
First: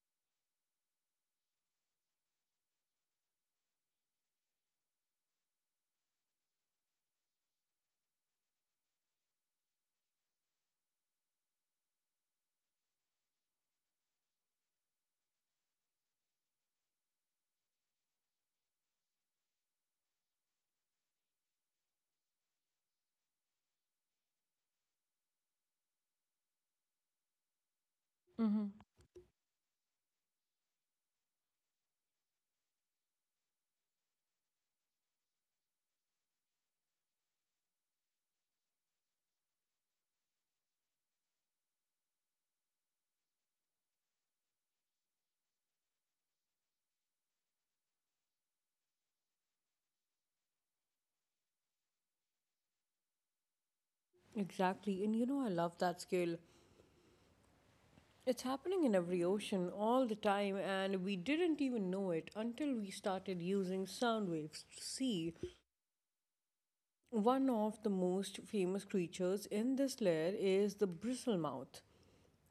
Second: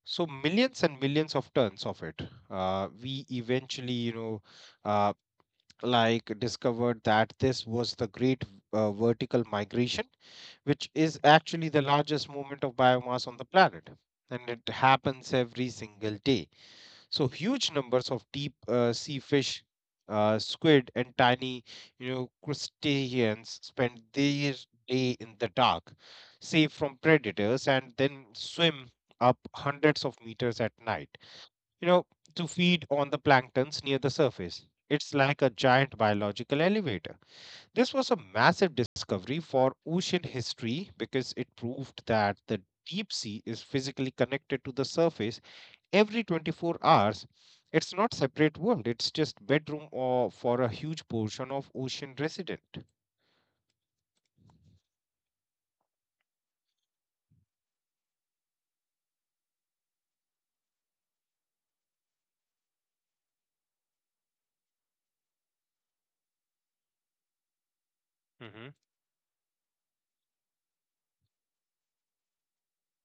S2: So millions and millions of tons of it. We eventually uh, discovered that this was the great vertical migration, which is actually the largest movement of biomass on the planet, and it happens every single day. So huge numbers of deep sea fish, squid, and tiny crustaceans spend their day in the dark, safe from predators, and then swim
S1: Mm-hmm.
S2: up hundreds of meters at night, you know, to feed on the planktons near the surface. It's like a giant biological elevator. This was a massive discovery for ocean history because it proved that the deep sea is physically connected to the surface every 24 hours. It's not separate world, it's just bedroom or for a huge portion of ocean resident.
S1: Exactly. And you know, I love that scale. It's happening in every ocean all the time, and we didn't even know it until we started using sound waves to see. One of the
S2: Mm-hmm.
S1: most famous creatures in this layer is the bristlemouth.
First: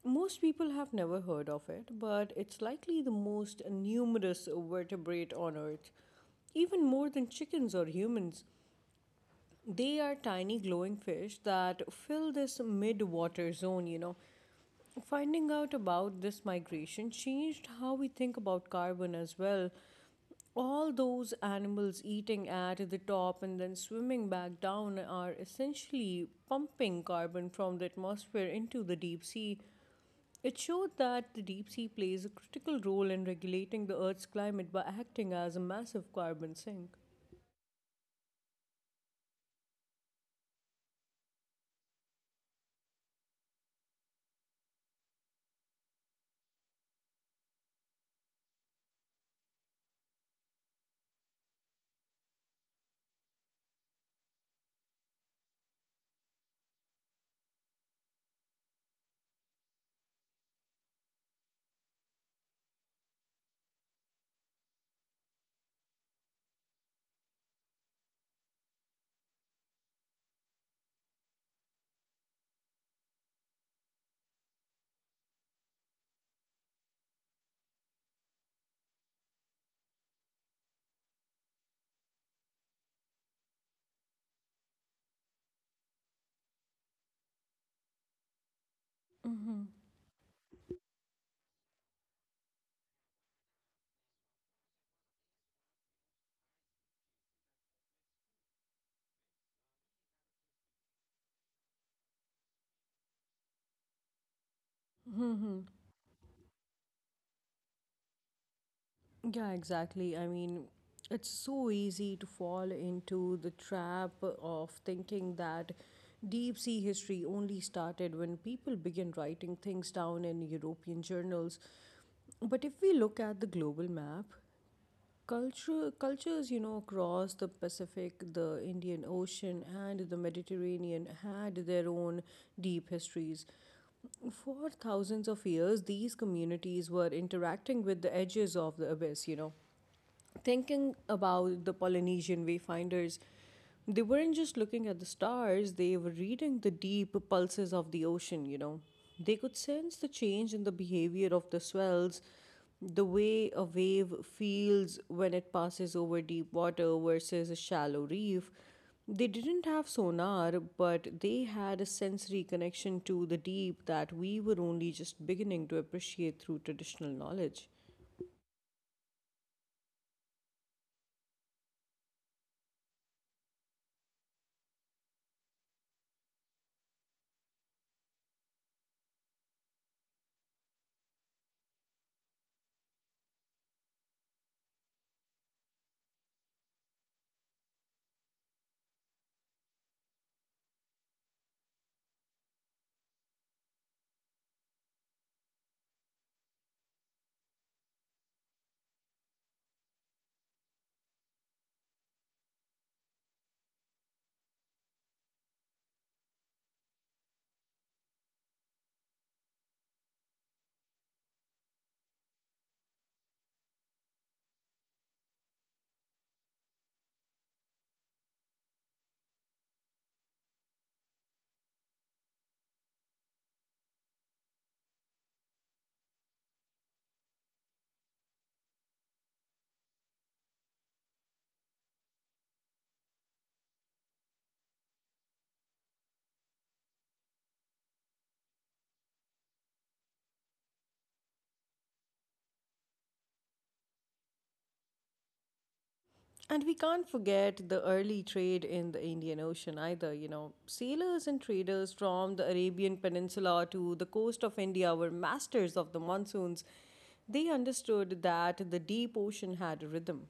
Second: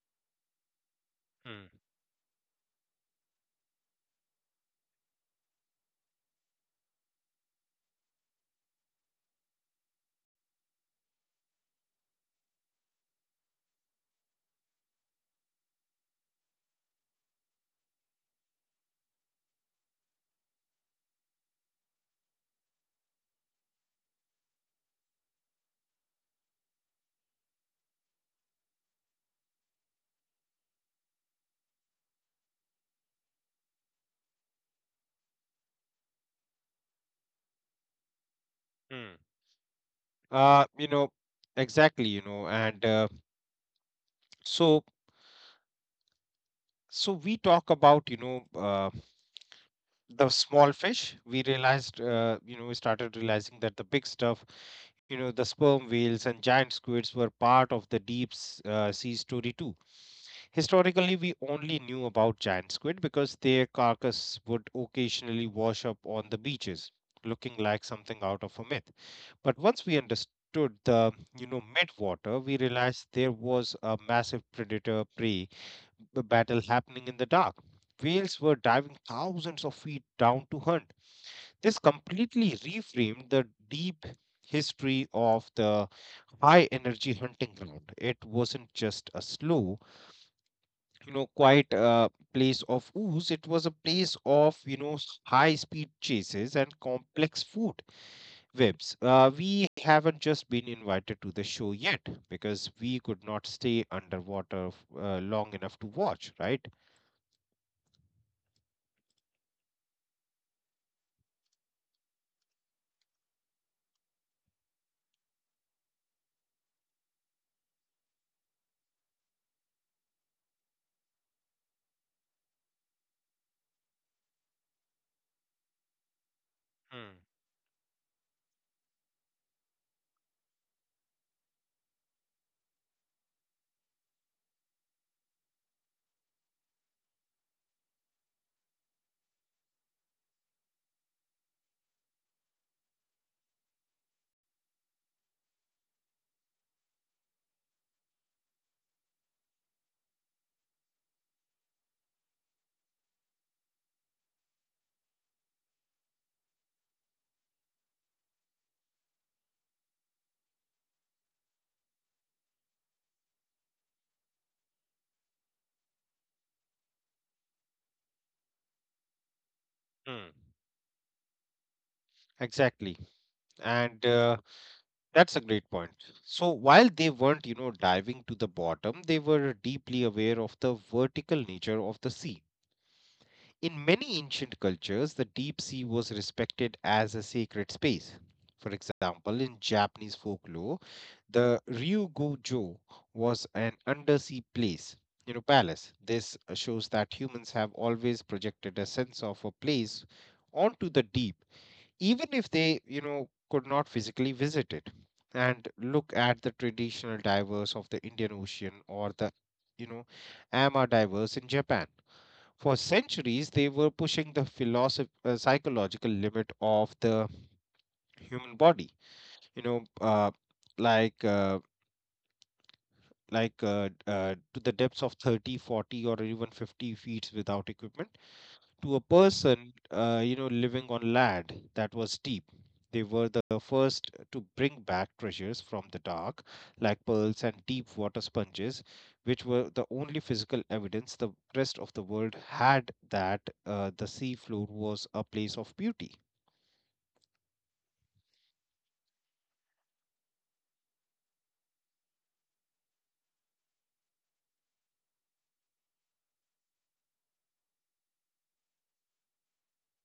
S1: Most people have never heard
S2: Mm,
S1: of it, but it's likely the most numerous vertebrate on Earth. Even more than chickens or humans, they are tiny glowing fish that fill this mid water zone, you know. Finding out about this migration changed how we think about carbon as well. All those animals eating at the top and then swimming back down are essentially pumping carbon from the atmosphere into the deep sea. It showed that the deep sea plays a critical role in regulating the Earth's climate by acting as a massive carbon sink.
S2: mm. Uh, you know, exactly, and so so we talk about, the small fish. We realized uh, you know we started realizing that the big stuff, the sperm whales and giant squids, were part of the deep sea story too. Historically we only knew about giant squid because their carcass would occasionally wash up on the beaches, looking like something out of a myth. But once we understood the mid water, we realized there was a massive predator prey the battle happening in the dark. Whales were diving thousands of feet down to hunt. This completely reframed the deep history of the high energy hunting ground. It wasn't just a slow quiet place of ooze. It was a place of high speed chases and complex food webs. We haven't just been invited to the show yet because we could not stay underwater long enough to watch, right?
S1: Yeah, exactly. I mean, it's so easy to fall into the trap of thinking that deep sea history only started when people began writing things down in European journals. But if we look at the global map, cultures, you
S2: Hmm.
S1: know, across the Pacific, the Indian Ocean, and the Mediterranean had their own deep histories. For thousands of years, these communities were interacting with the edges of the abyss, you know, thinking about the Polynesian wayfinders, they weren't just looking at the stars, they were reading the deep pulses of the ocean, you know. They could sense the change in the behavior of the swells, the way a wave feels when it passes over deep water versus a shallow reef. They didn't have sonar, but they had a sensory connection to the deep that we were only just beginning to appreciate through traditional knowledge.
S2: Mm. Exactly. And that's a great point. So while they weren't diving to the bottom, they were deeply aware of the vertical nature of the sea. In many ancient cultures, the deep sea was respected as a sacred space. For example, in Japanese folklore, the Ryugojo was an undersea place, you know, palace. This shows that humans have always projected a sense of a place onto the deep, even if they could not physically visit it. And look at the traditional divers of the Indian Ocean or the, you know, ama divers in Japan. For centuries, they were pushing the psychological limit of the human body you know uh, like uh, to the depths of 30, 40, or even 50 feet without equipment. To a person, living on land that was deep. They were the first to bring back treasures from the dark, like pearls and deep water sponges, which were the only physical evidence the rest of the world had that the sea floor was a place of beauty.
S1: And we can't forget the early trade in the Indian Ocean either. You know, sailors and traders from the Arabian Peninsula to the coast of India were masters of the monsoons. They understood that the deep ocean had a rhythm.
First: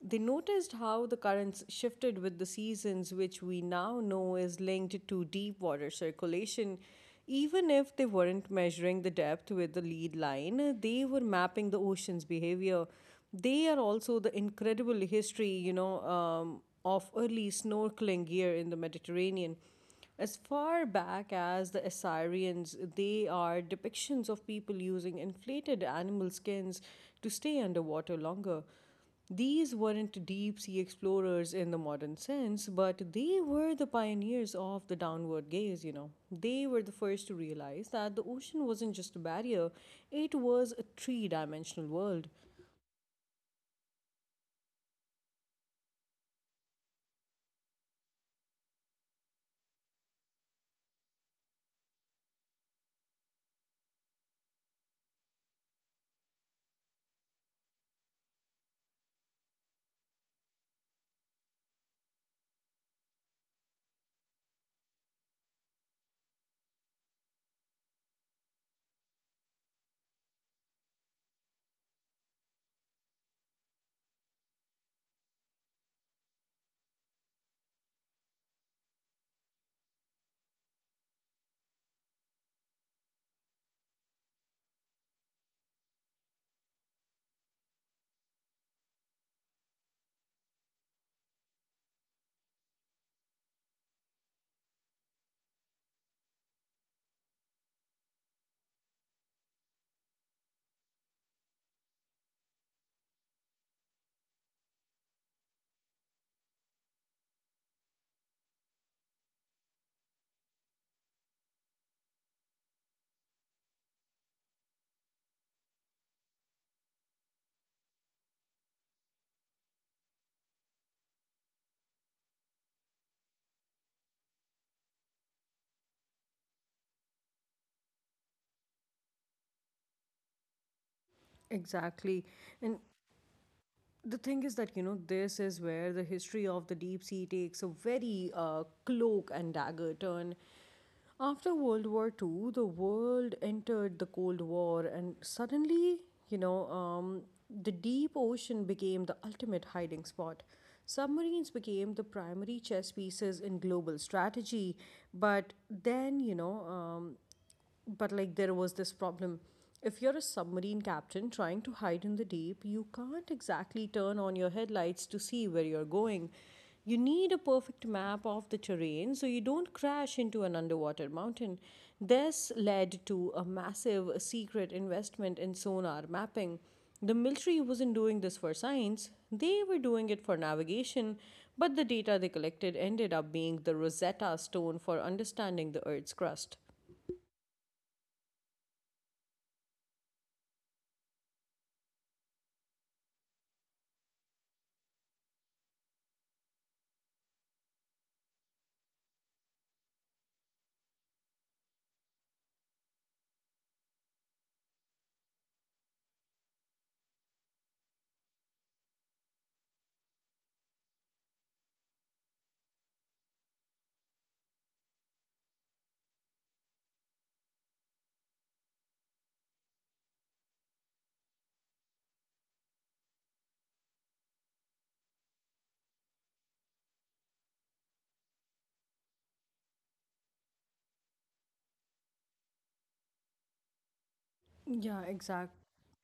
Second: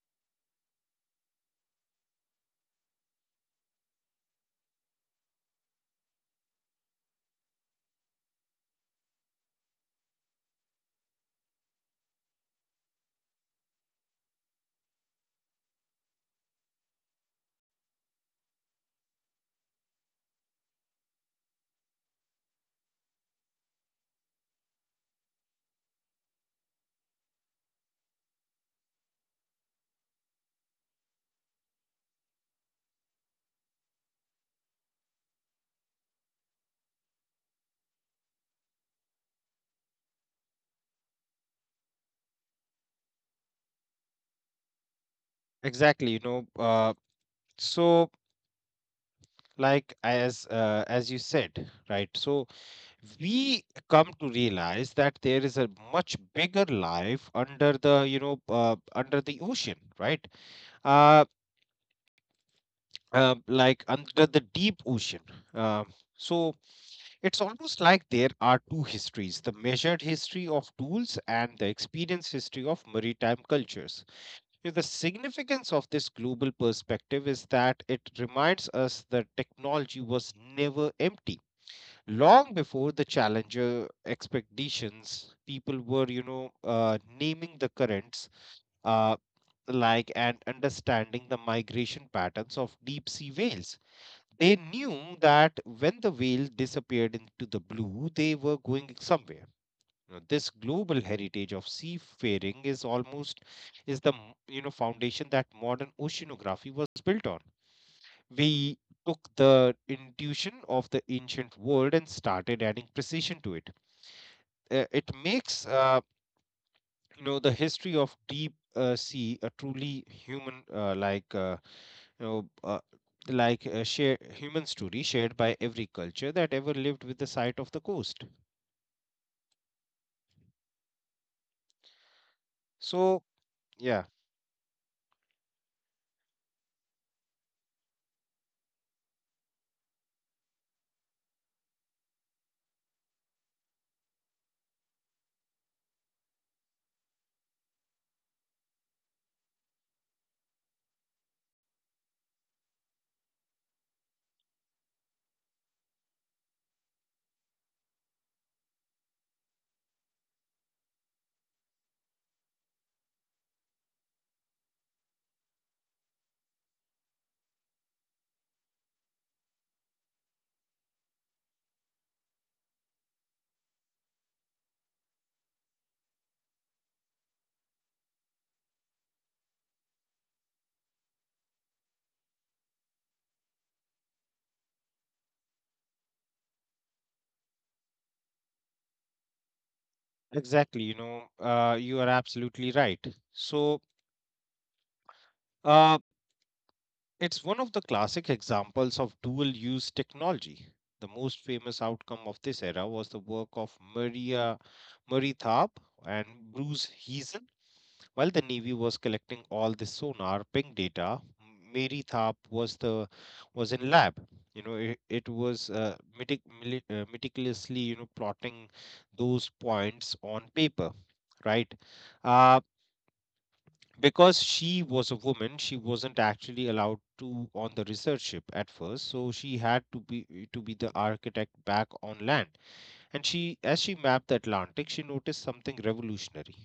S1: They noticed how the currents shifted with the seasons, which we now know is linked to deep water circulation. Even if they weren't measuring the depth with the lead line, they were mapping the ocean's behavior. They are also the incredible history, you know, of early snorkeling gear in the Mediterranean. As far back as the Assyrians, they are depictions of people using inflated animal skins to stay underwater longer. These weren't deep sea explorers in the modern sense, but they were the pioneers of the downward gaze, you know. They were the first to realize that the ocean wasn't just a barrier, it was a three dimensional world.
S2: Exactly. So, as you said, right? So we come to realize that there is a much bigger life under the under the ocean, right? uh, like under the deep ocean. Uh, so it's almost like there are two histories: the measured history of tools and the experience history of maritime cultures. You know, the significance of this global perspective is that it reminds us that technology was never empty. Long before the Challenger expeditions, people were, naming the currents, uh, like, and understanding the migration patterns of deep sea whales. They knew that when the whale disappeared into the blue, they were going somewhere. You know, this global heritage of seafaring is almost is the you know, foundation that modern oceanography was built on. We took the intuition of the ancient world and started adding precision to it. It makes, you know, the history of deep sea a truly human, you know uh, a human story shared by every culture that ever lived with the sight of the coast. So
S1: Exactly. And
S2: yeah,
S1: the thing is that, you know, this is where the history of the deep sea takes a very cloak and dagger turn. After World War Two, the world entered the Cold War, and suddenly, you know, the deep ocean became the ultimate hiding spot. Submarines became the primary chess pieces in global strategy. But then, you know, but like there was this problem. If you're a submarine captain trying to hide in the deep, you can't exactly turn on your headlights to see where you're going. You need a perfect map of the terrain so you don't crash into an underwater mountain. This led to a massive secret investment in sonar mapping. The military wasn't doing this for science, they were doing it for navigation. But the data they collected ended up being the Rosetta Stone for understanding the Earth's crust.
S2: exactly, you know, you are absolutely right. so uh, it's one of the classic examples of dual use technology. The most famous outcome of this era was the work of maria Marie Tharp and Bruce Heisen. While the Navy was collecting all this sonar ping data, Mary Tharp was the was in lab. You know, it was meticulously, you know, plotting those points on paper, right? Uh, because she was a woman, she wasn't actually allowed to on the research ship at first, so she had to be the architect back on land. And as she mapped the Atlantic, she noticed
S1: Yeah,
S2: something
S1: exact.
S2: revolutionary.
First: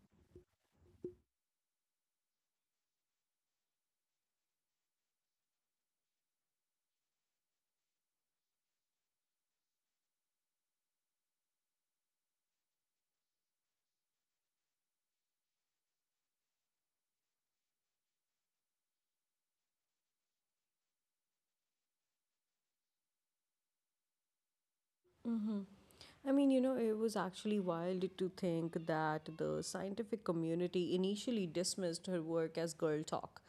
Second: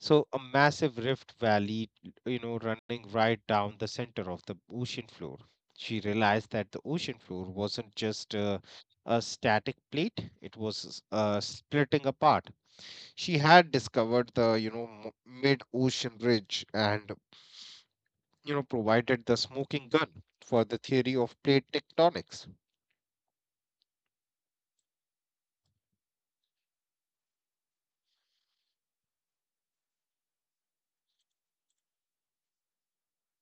S2: So a massive rift valley, you know, running right down the center of the ocean floor. She realized that the ocean floor wasn't a static plate, it was splitting apart. She had discovered the, you know, mid-ocean ridge and, you know, provided the smoking gun for the theory of plate tectonics.
S1: I mean, you know, it was actually wild to think that the scientific community initially dismissed her work as girl talk.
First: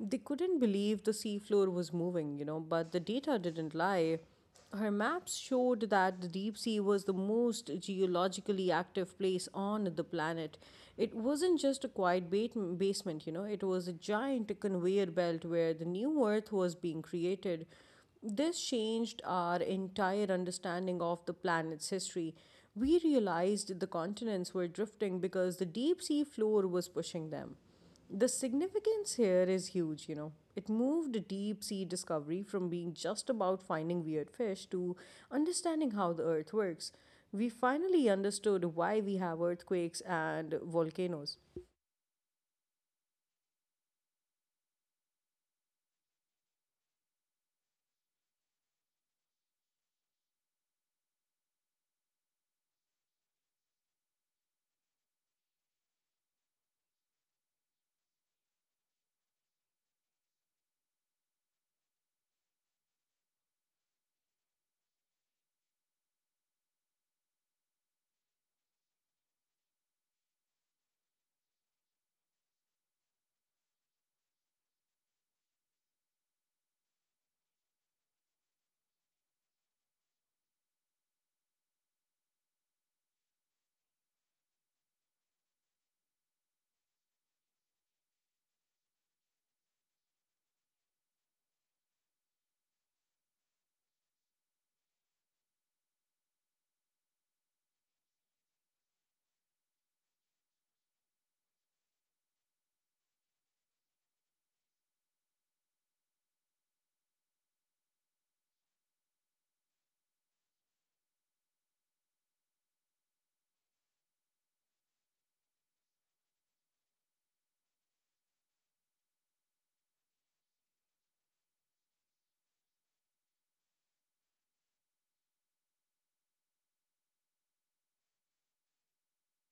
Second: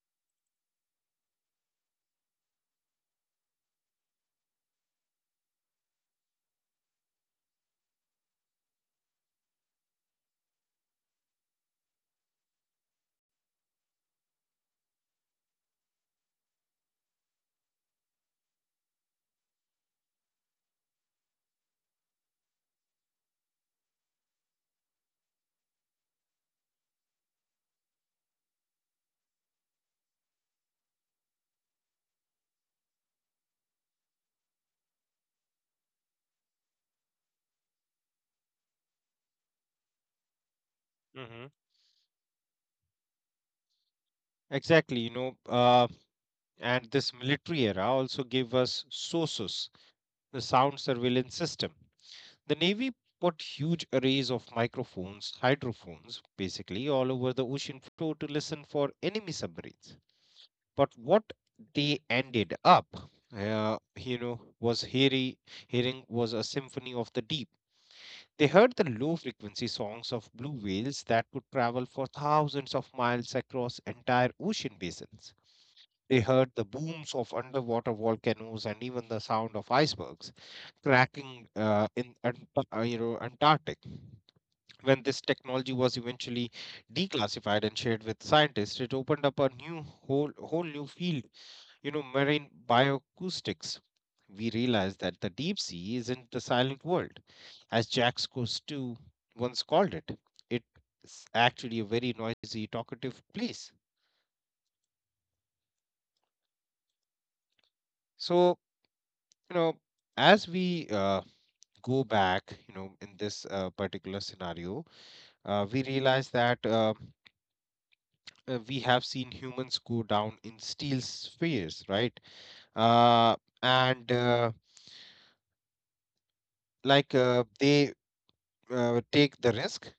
S1: They couldn't believe the seafloor was moving, you know, but the data didn't lie. Her maps showed that the deep sea was the most geologically active place on the planet. It wasn't just a quiet basement, you know, it was a giant conveyor belt where the new earth was being created. This changed our entire understanding of the planet's history. We realized the continents were drifting because the deep sea floor was pushing them. The significance here is huge, you know. It moved deep sea discovery from being just about finding weird fish to understanding how the earth works. We finally understood why we have earthquakes and volcanoes.
S2: Hmm. Exactly, you know, and this military era also gave us SOSUS, the sound surveillance system. The Navy put huge arrays of microphones, hydrophones, basically, all over the ocean floor to listen for enemy submarines. But what they ended up, uh, you know, was hearing, hearing was a symphony of the deep. They heard the low frequency songs of blue whales that could travel for thousands of miles across entire ocean basins. They heard the booms of underwater volcanoes and even the sound of icebergs cracking you know, Antarctic. When this technology was eventually declassified and shared with scientists, it opened up a new whole whole new field, you know, marine bioacoustics. We realized that the deep sea isn't the silent world, as Jack Cousteau once called it. It's actually a very noisy, talkative place. So you know, as we go back, you know, in this particular scenario, we realize that we have seen humans go down in steel spheres, right? Uh, and like They take the risk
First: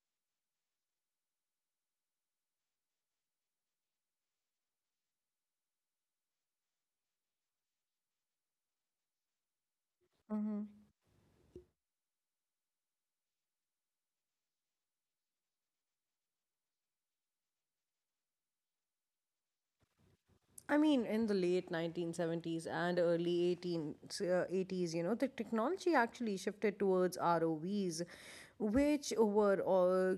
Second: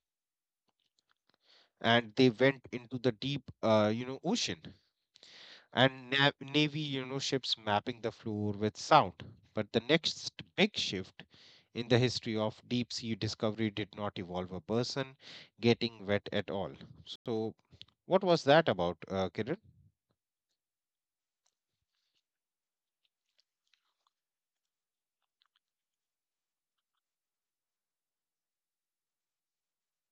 S2: and they went into the deep, you know, ocean, and navy, you know, ships mapping the floor with sound. But the next big shift in the history of deep sea discovery did not involve a person getting wet at all. So what was that about, Kiran?
S1: I mean, in the late 1970s and early 18s, 80s, you know, the technology actually shifted towards ROVs, which were all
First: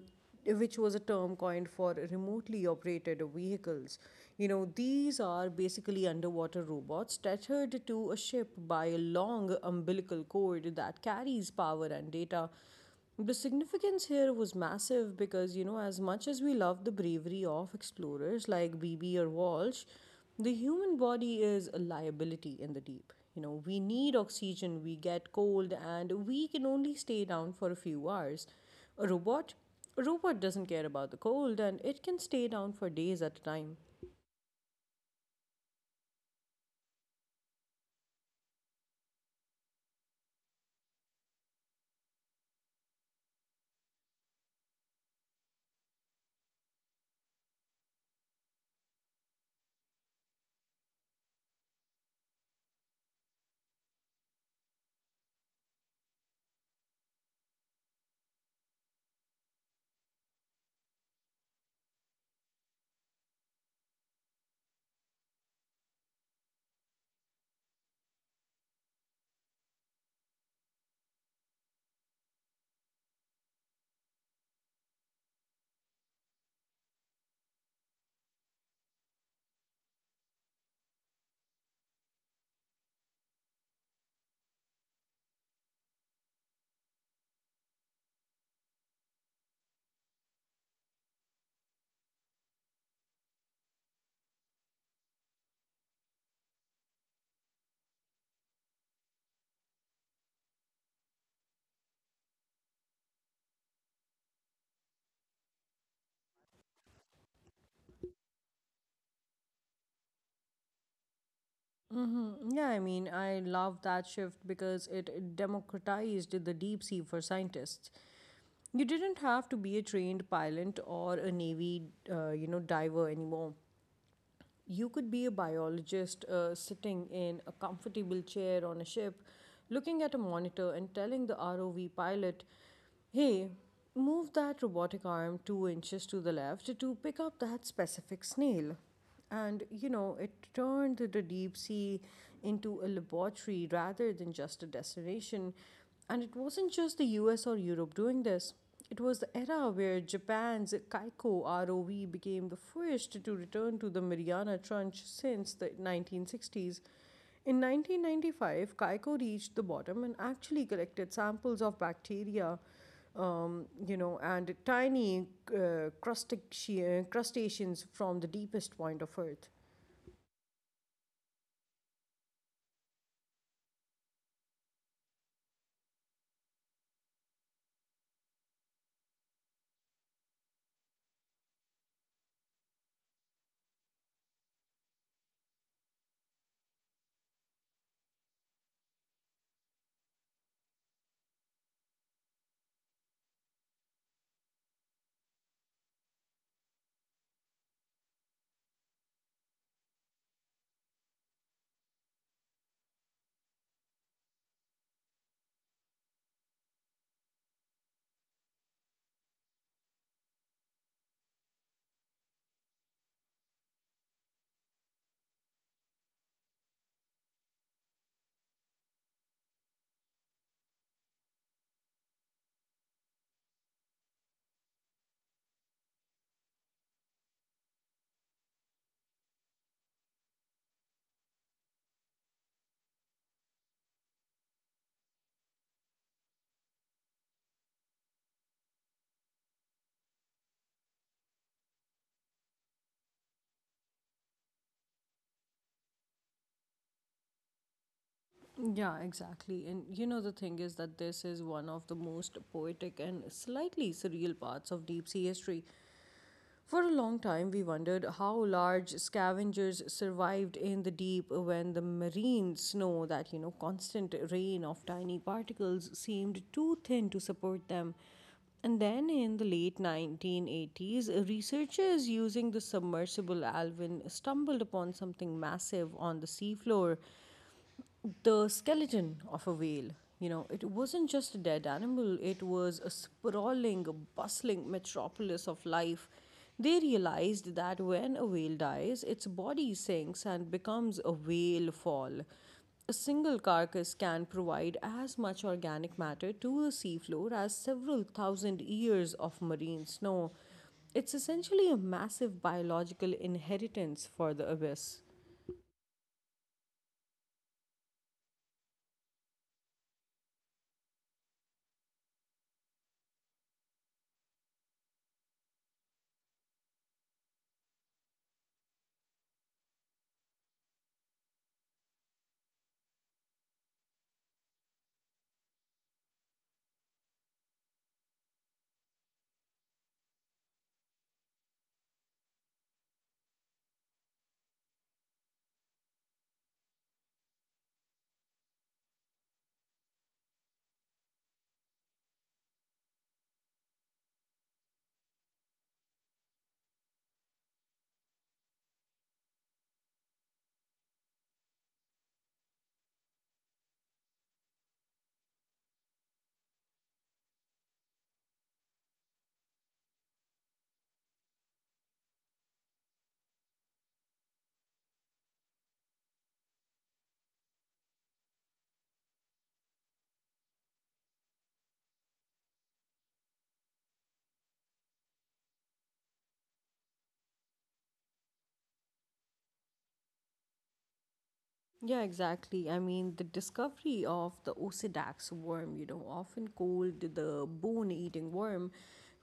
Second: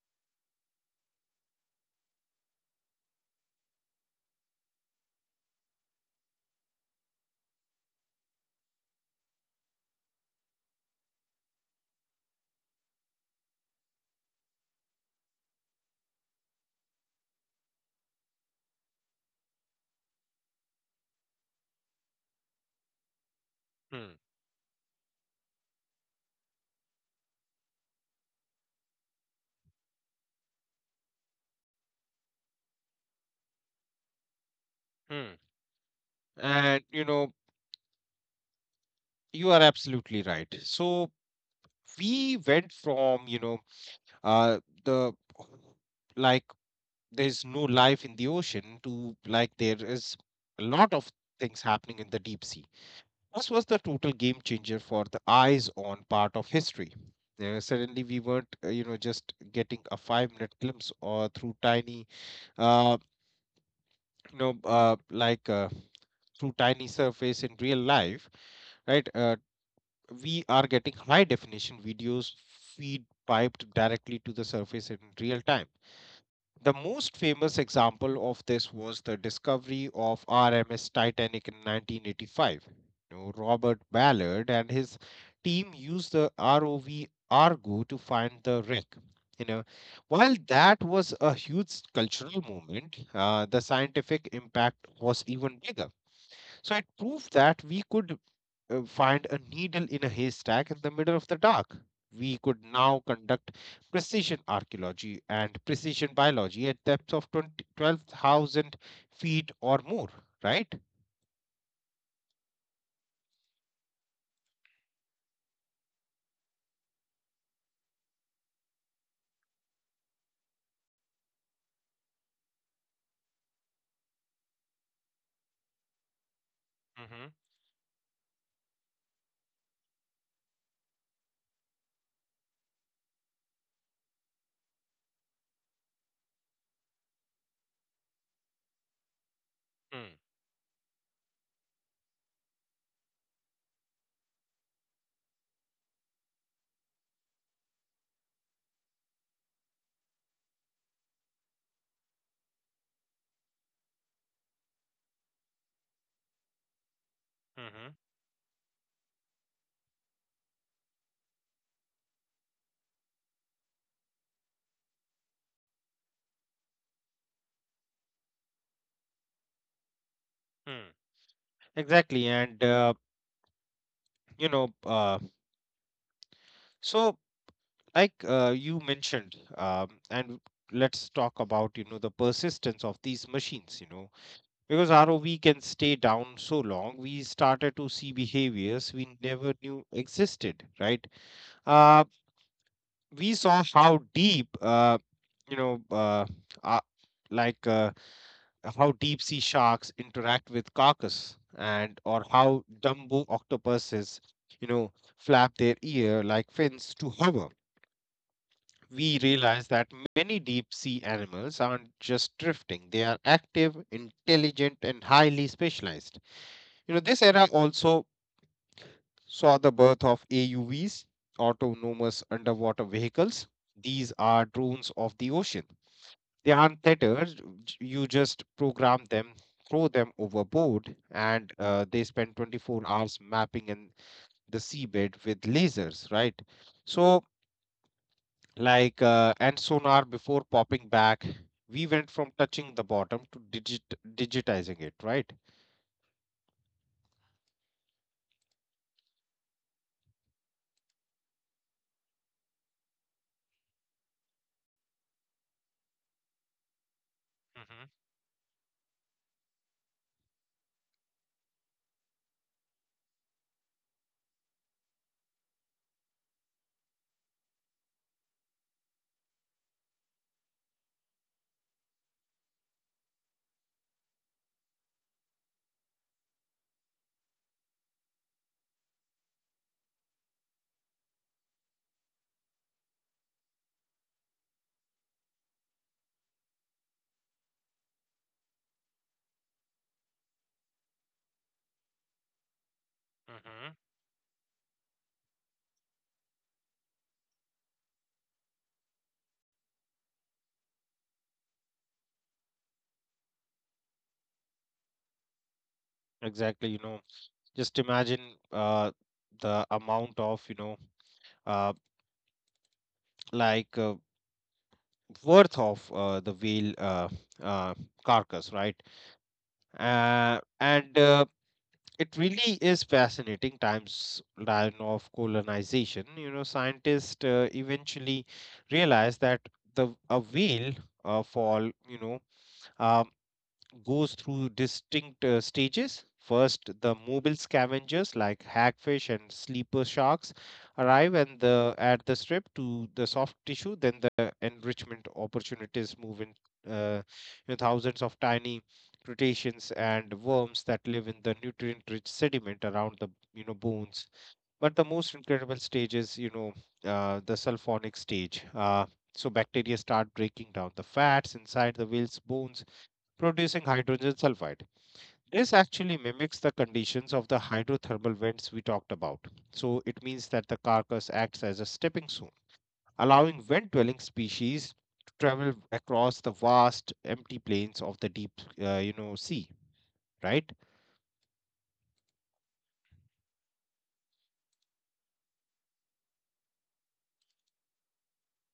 S1: which was a term coined for remotely operated vehicles. You know, these are basically underwater robots tethered to a ship by a long umbilical cord that carries power and data. The significance here was massive because, you know, as much as we love the bravery of explorers like Beebe or Walsh, the human body is a liability in the deep. You know, we need
S2: Hmm.
S1: oxygen, we get cold, and we can only stay down for a few hours. A robot? A robot doesn't care about the cold and it can stay down for days at a time.
S2: Hmm. And you know, you are absolutely right. So we went from, uh the like there's no life in the ocean to like there is a lot of things happening in the deep sea. This was the total game changer for the eyes on part of history. Suddenly we weren't, you know, just getting a 5 minute glimpse or through tiny, uh, you know, uh, like uh, through tiny surface in real life, right? We are getting high definition videos feed piped directly to the surface in real time. The most famous example of this was the discovery of RMS Titanic in 1985. You know, Robert Ballard and his team used the ROV Argo to find the wreck. You know, while that was a huge cultural moment, the scientific impact was even bigger. So it proved that we could find a needle in a haystack in the middle of the dark. We could now conduct precision archaeology and precision biology at depths of 2012 thousand feet or more, right?
S1: Yeah, I mean, I love that shift because it democratized the deep sea for scientists. You didn't have to be a trained pilot or a navy, you know, diver anymore. You could be a biologist sitting
S2: Mm-hmm.
S1: in a comfortable chair on a ship, looking at a monitor and telling the ROV pilot, "Hey, move that robotic arm 2 inches to the left to pick up that specific snail." And, you know, it turned the deep sea into a laboratory rather than just a destination. And it wasn't just the US or Europe doing this. It was the era where Japan's Kaiko ROV became the first to return to the Mariana Trench since the 1960s. In
S2: Mm-hmm.
S1: 1995, Kaiko reached the bottom and actually collected samples of bacteria and tiny crustaceans from the deepest point of Earth.
S2: Mm. Exactly. And, you know, uh, so you mentioned, and let's talk about, you know, the persistence of these machines, you know, because rov can stay down so long, we started to see behaviors we never knew existed, right? uh, we saw how deep you know uh, like how deep sea sharks interact with carcass, and or how dumbo octopuses, you know, flap their ear like fins to hover. We realize that many deep sea animals aren't just drifting. They are active, intelligent, and highly specialized. You know, this era also saw the birth of AUVs, autonomous underwater vehicles. These are drones of the ocean. They aren't theaters. You just program them, throw them overboard, and they spend 24 hours mapping in the seabed with lasers, right? So and sonar before popping back. We went from touching the bottom to digitizing it, right?
S1: Yeah, exactly. And you know, the thing is that this is one of the most poetic and slightly surreal parts of deep sea history. For a long time, we wondered how large
S2: Hmm.
S1: scavengers survived in the deep when the marine snow, that you know, constant rain of tiny particles seemed too thin to support them. And then in the late 1980s, researchers using the submersible Alvin stumbled upon something massive on the seafloor, the skeleton of a whale. You know, it wasn't just a dead animal, it was a sprawling, bustling metropolis of life. They realized that when a whale dies, its body sinks and becomes a whale fall. A single carcass can provide as
S2: Hmm.
S1: much organic matter to the seafloor as several thousand years of marine snow. It's essentially a massive biological inheritance for the abyss.
S2: Exactly, you know, just imagine uh, the amount of, uh, like uh, worth of the whale uh, carcass, right? And It really is fascinating times line of colonization. You know, scientists eventually realized that the a whale fall, you know, um, goes through distinct stages. First, the mobile scavengers like hagfish and sleeper sharks arrive and the, at the strip to the soft tissue. Then the enrichment opportunities move in, uh, you know, thousands of tiny crustaceans and worms that live in the nutrient-rich sediment around the, you know, bones. But the most incredible stage is, you know, the sulfonic stage. So bacteria start breaking down the fats inside the whale's bones, producing hydrogen sulfide. This actually mimics the conditions of the hydrothermal vents we talked about. So it means that the carcass acts as a stepping stone, allowing vent dwelling species to travel across the vast empty plains of the deep, you know, sea, right?
S1: Yeah, exactly. I mean, the discovery of the Osedax worm, you know, often called the bone eating worm,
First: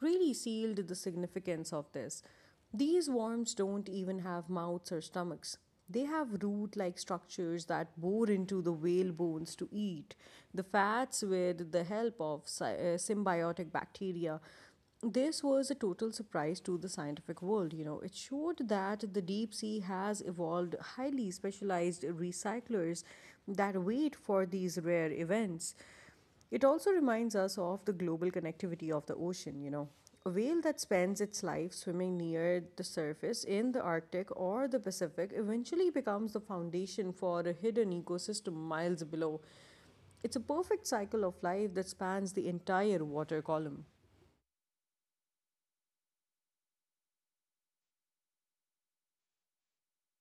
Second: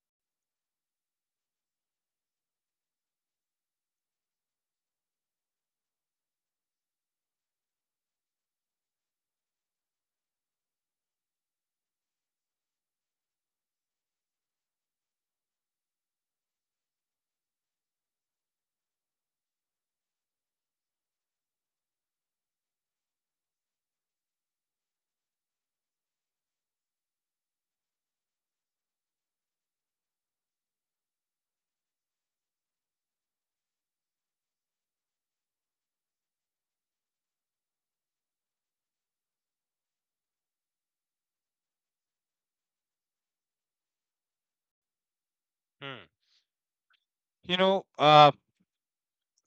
S1: really sealed the significance of this. These worms don't even have mouths or stomachs. They have root like structures that bore into the whale bones to eat the fats with the help of symbiotic bacteria. This was a total surprise to the scientific world. You know, it showed that the deep sea has evolved highly specialized recyclers that wait for these rare events. It also reminds us of the global connectivity of the ocean, you know. A whale that spends its life swimming near the surface in the Arctic or the Pacific eventually becomes the foundation for a hidden ecosystem miles below. It's a perfect cycle of life that spans the entire water column.
S2: Hmm. You know,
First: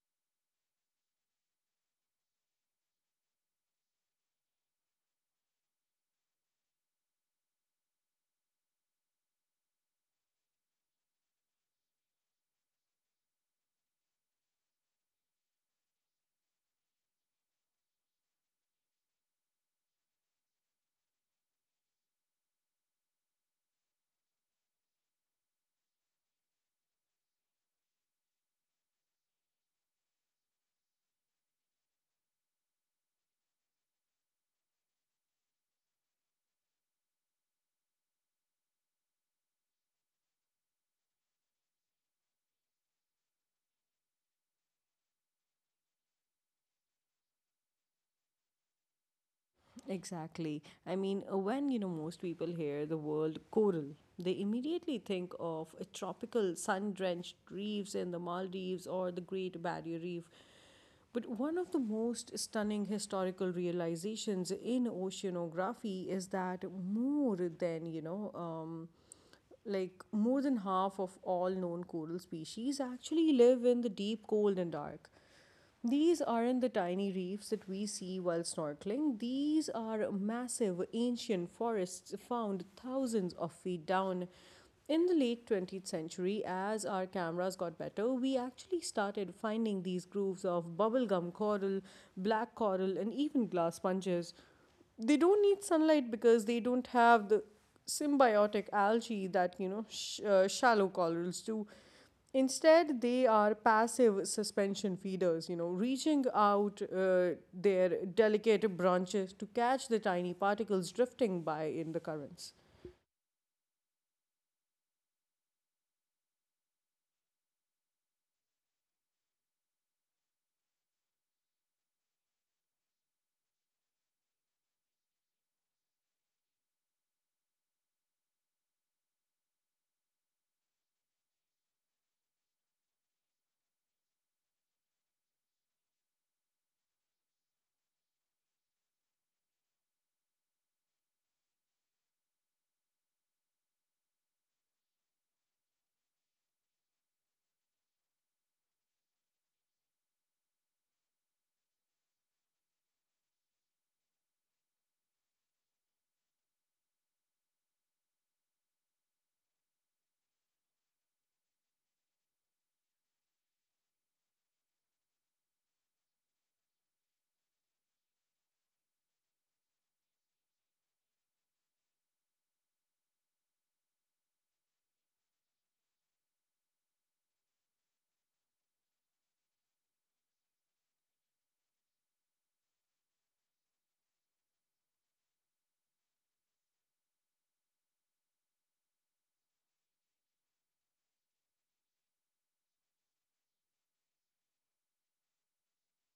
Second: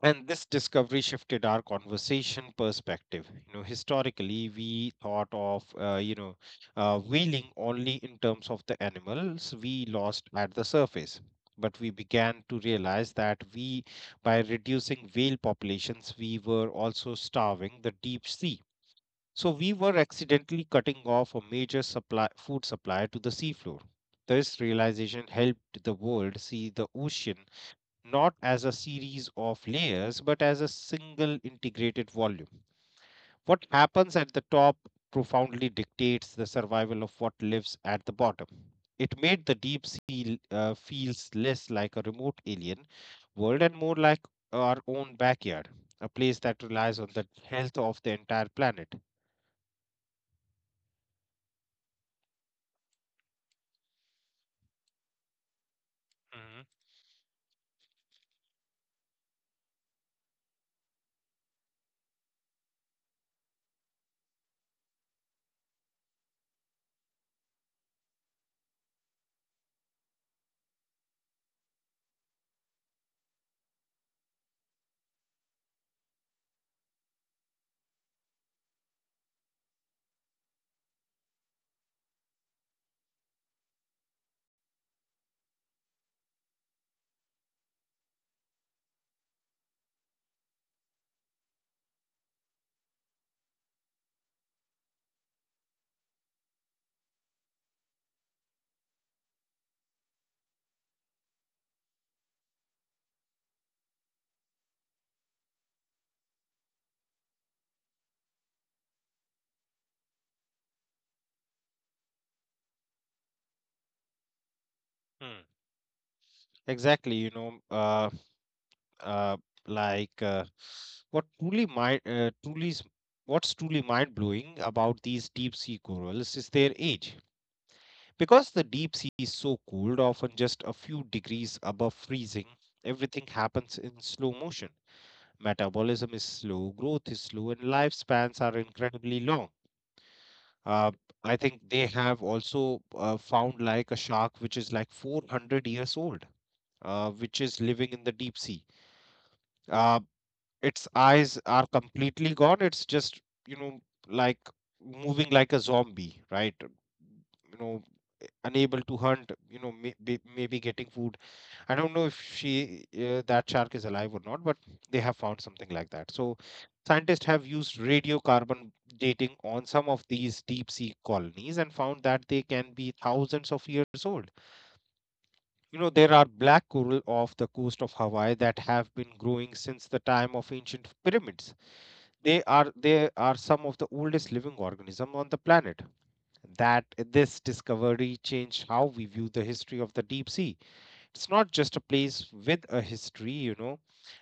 S2: and this discovery shifted our conversation perspective. You know, historically we thought of, you know, whaling only in terms of the animals we lost at the surface, but we began to realize that we by reducing whale populations, we were also starving the deep sea. So we were accidentally cutting off a major supply food supply to the seafloor. This realization helped the world see the ocean not as a series of layers, but as a single integrated volume. What happens at the top profoundly dictates the survival of what lives at the bottom. It made the deep sea feels less like a remote alien world and more like our own backyard, a place that relies on the health of the entire planet.
S1: Exactly. I mean, when you know most people hear the word coral, they immediately think of a tropical sun-drenched
S2: Mm-hmm.
S1: reefs in the Maldives or the Great Barrier Reef. But one of the most stunning historical realizations in oceanography is that more than, you know, more than half of all known coral species actually live in the deep, cold, and dark. These aren't the tiny reefs that we see while snorkeling. These are massive ancient forests found thousands of feet down. In the late 20th century, as our cameras got better, we actually started finding these groves of bubblegum coral, black coral, and even glass sponges. They don't need sunlight because they don't have the symbiotic algae that you know shallow corals do. Instead, they are passive suspension feeders, you know, reaching out their delicate branches to catch the tiny particles drifting by in the currents.
S2: Exactly, you know, uh, like uh, what truly mind truly is- what's truly mind blowing about these deep sea corals is their age. Because the deep sea is so cold, often just a few degrees above freezing, everything happens in slow motion. Metabolism is slow, growth is slow, and lifespans are incredibly long. Uh, I think they have also found like a shark which is like 400 years old, which is living in the deep sea. Uh, its eyes are completely gone. It's just, you know, like moving like a zombie, right? You know, unable to hunt, you know, maybe getting food. I don't know if she that shark is alive or not, but they have found something like that. So scientists have used radiocarbon dating on some of these deep sea colonies and found that they can be thousands of years old. You know, there are black coral off the coast of Hawaii that have been growing since the time of ancient pyramids. They are some of the oldest living organisms on the planet. That This discovery changed how we view the history of the deep sea. It's not just a place with a history, you know,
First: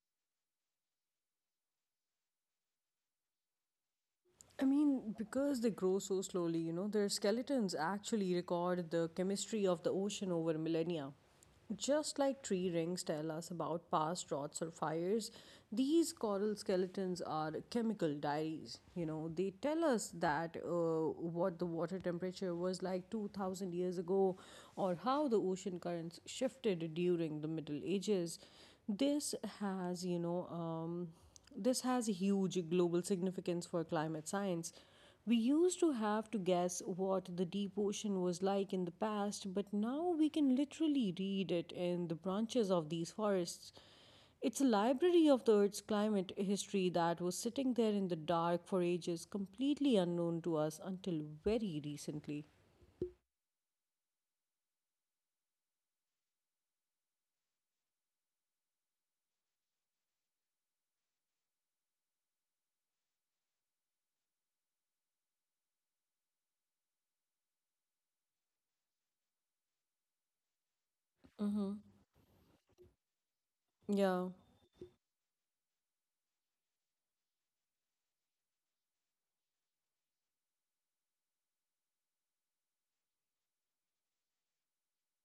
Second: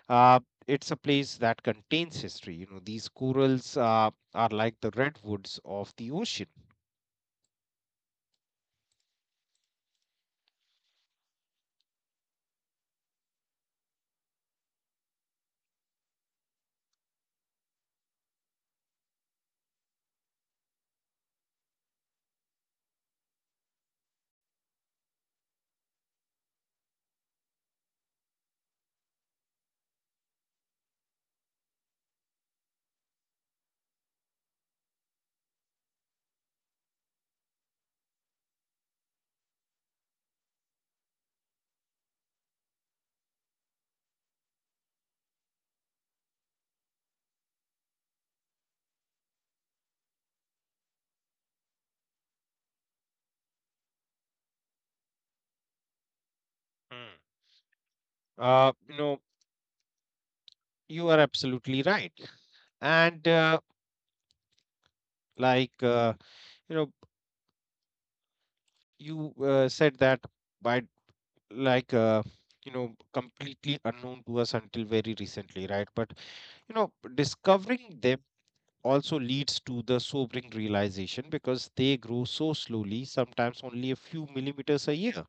S2: uh, it's a place that contains history. You know, these corals are
S1: I
S2: like the
S1: mean,
S2: redwoods
S1: because they
S2: of
S1: grow
S2: the
S1: so
S2: ocean.
S1: slowly, you know, their skeletons actually record the chemistry of the ocean over millennia. Just like tree rings tell us about past droughts or fires, these coral skeletons are chemical diaries. You know, they tell us that what the water temperature was like 2000 years ago or how the ocean currents shifted during the Middle Ages. This has, you know, um, this has huge global significance for climate science. We used to have to guess what the deep ocean was like in the past, but now we can literally read it in the branches of these forests. It's a library of the Earth's climate history that was sitting there in the dark for ages, completely unknown to us until very recently.
S2: Hmm. You know, you are absolutely right. And, like uh, you know, you said that by
S1: Mm-hmm.
S2: like you know, completely unknown
S1: Yeah.
S2: to us until very recently, right? But you know, discovering them also leads to the sobering realization, because they grow so slowly, sometimes only a few millimeters a year,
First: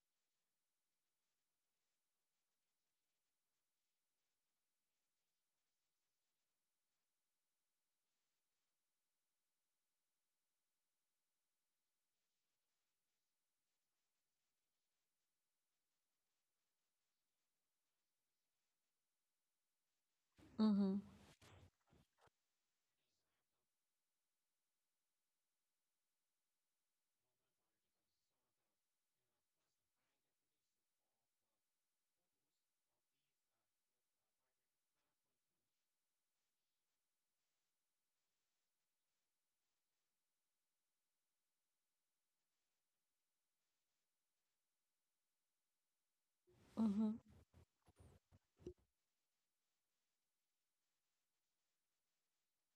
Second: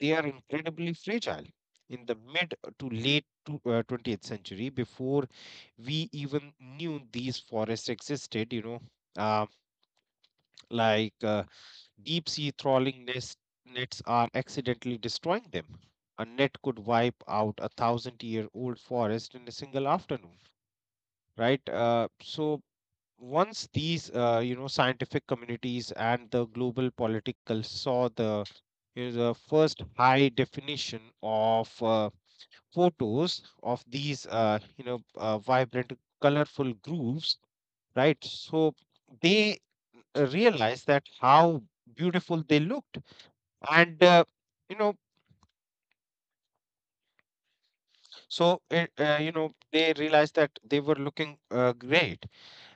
S2: they are incredibly fragile. In the mid to late to, 20th century, before we even knew these forests existed, you know, uh, like uh, deep sea nets are accidentally destroying them. A net could wipe out a 1,000 year old forest in a single afternoon,
S1: Mm-hmm.
S2: right? So once these, you know, scientific communities and the global political saw the, you know, the first high definition of photos of these, vibrant colorful grooves, right? So they realized that how beautiful they looked. And uh, you know
S1: Mm-hmm.
S2: so you know, they realized that they were looking great,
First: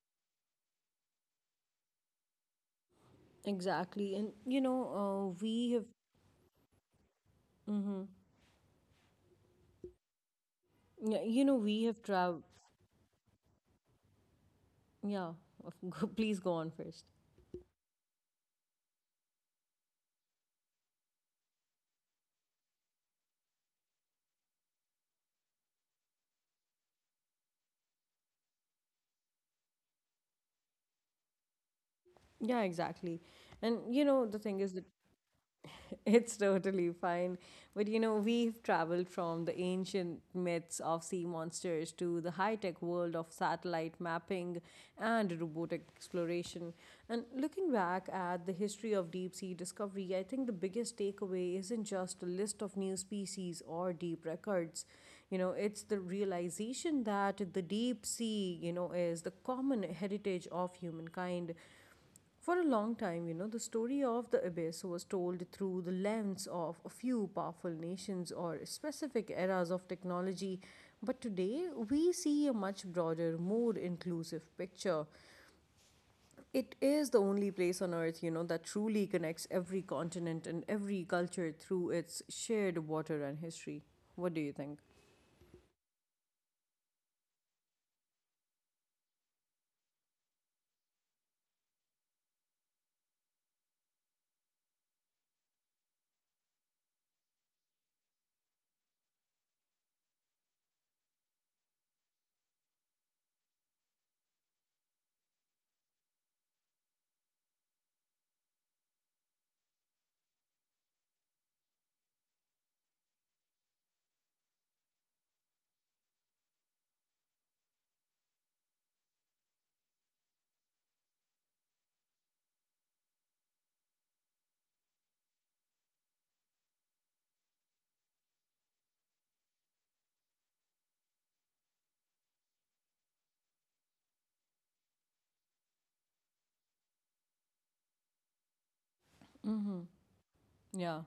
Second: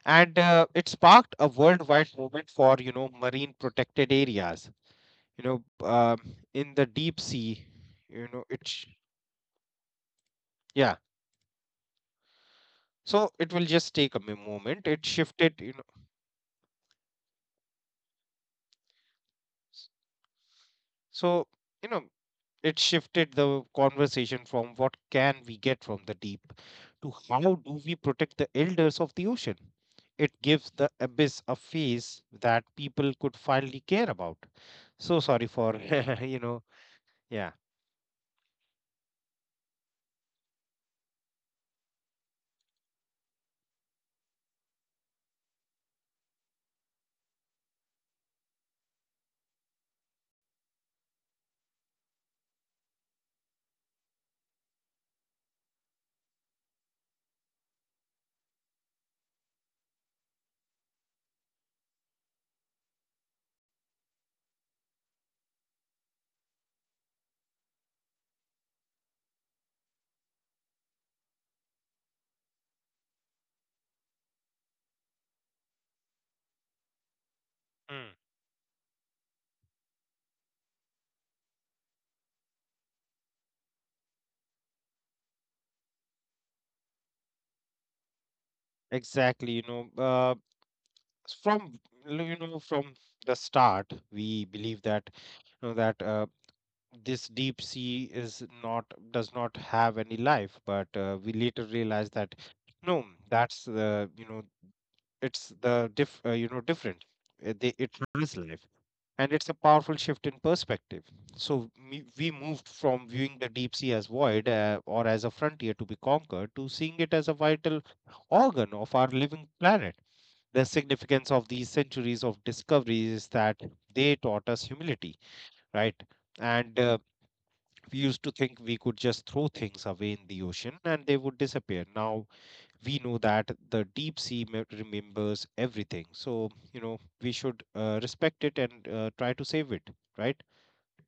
S2: and, it sparked a worldwide movement for, you know, marine protected
S1: Exactly. And you
S2: areas.
S1: know, uh,
S2: You
S1: we have.
S2: know, in the deep sea,
S1: Mm-hmm.
S2: you know, yeah.
S1: Yeah, you know, we have traveled.
S2: So it will just take a moment. It
S1: Yeah.
S2: shifted, you know.
S1: Please go on first.
S2: S- so you know, it shifted the conversation from what can we get from the deep to how do we protect the elders of the ocean. It gives the abyss a face
S1: Yeah,
S2: that people
S1: exactly.
S2: could
S1: And
S2: finally
S1: you
S2: care
S1: know,
S2: about.
S1: the thing is that
S2: So sorry for,
S1: it's
S2: you know,
S1: totally fine.
S2: yeah.
S1: But you know, we've traveled from the ancient myths of sea monsters to the high tech world of satellite mapping and robotic exploration. And looking back at the history of deep sea discovery, I think the biggest takeaway isn't just a list of new species or deep records. You know, it's the realization that the deep sea, you know, is the common heritage of humankind. For a long time, you know, the story of the abyss was told through the lens of a few powerful nations or specific eras of technology, but today we see a much broader, more inclusive picture. It is the only place on
S2: Mm,
S1: earth, you know, that truly connects every continent and every culture through its shared water and history. What do you think?
S2: exactly, you know, from you know, from the start we believe that, you know that uh, this deep sea is not does not have any life. But we later realize that no, that's the you know it's the diff you know different they, it has life, and it's a powerful shift in perspective. So we moved from viewing the deep sea as void, or as a frontier to be conquered, to seeing it as a vital organ of our living planet. The significance of these centuries of discoveries is that they taught us humility, right? and We used to think we could just throw things away in the ocean and they would disappear. Now we know that the deep sea remembers everything. So you know, we should, respect it and, try to save
S1: Mm-hmm.
S2: it, right?
S1: Yeah.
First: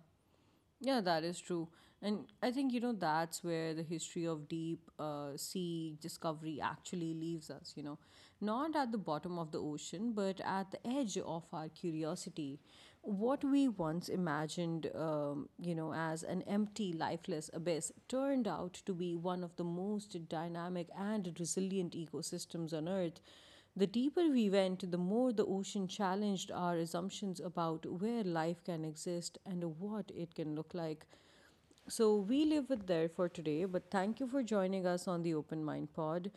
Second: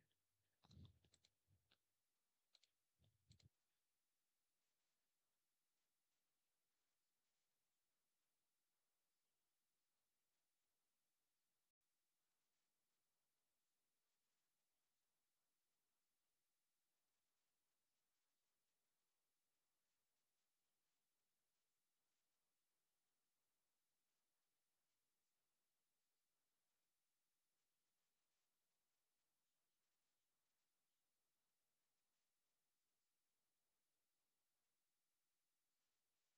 S1: Yeah, that is true. And I think, you know, that's where the history of deep sea discovery actually leaves us, you know. Not at the bottom of the ocean, but at the edge of our curiosity. What we once imagined as an empty, lifeless abyss turned out to be one of the most dynamic and resilient ecosystems on Earth. The deeper we went, the more the ocean challenged our assumptions about where life can exist and what it can look like. So we leave it there for today, but thank you for joining us on the Open Mind Pod.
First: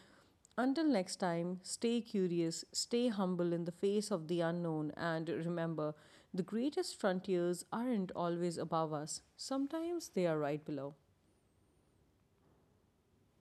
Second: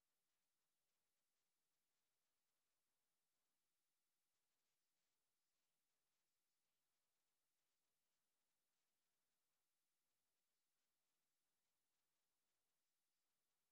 S1: Until next time, stay curious, stay humble in the face of the unknown, and remember the greatest frontiers aren't always above us, sometimes they are right below.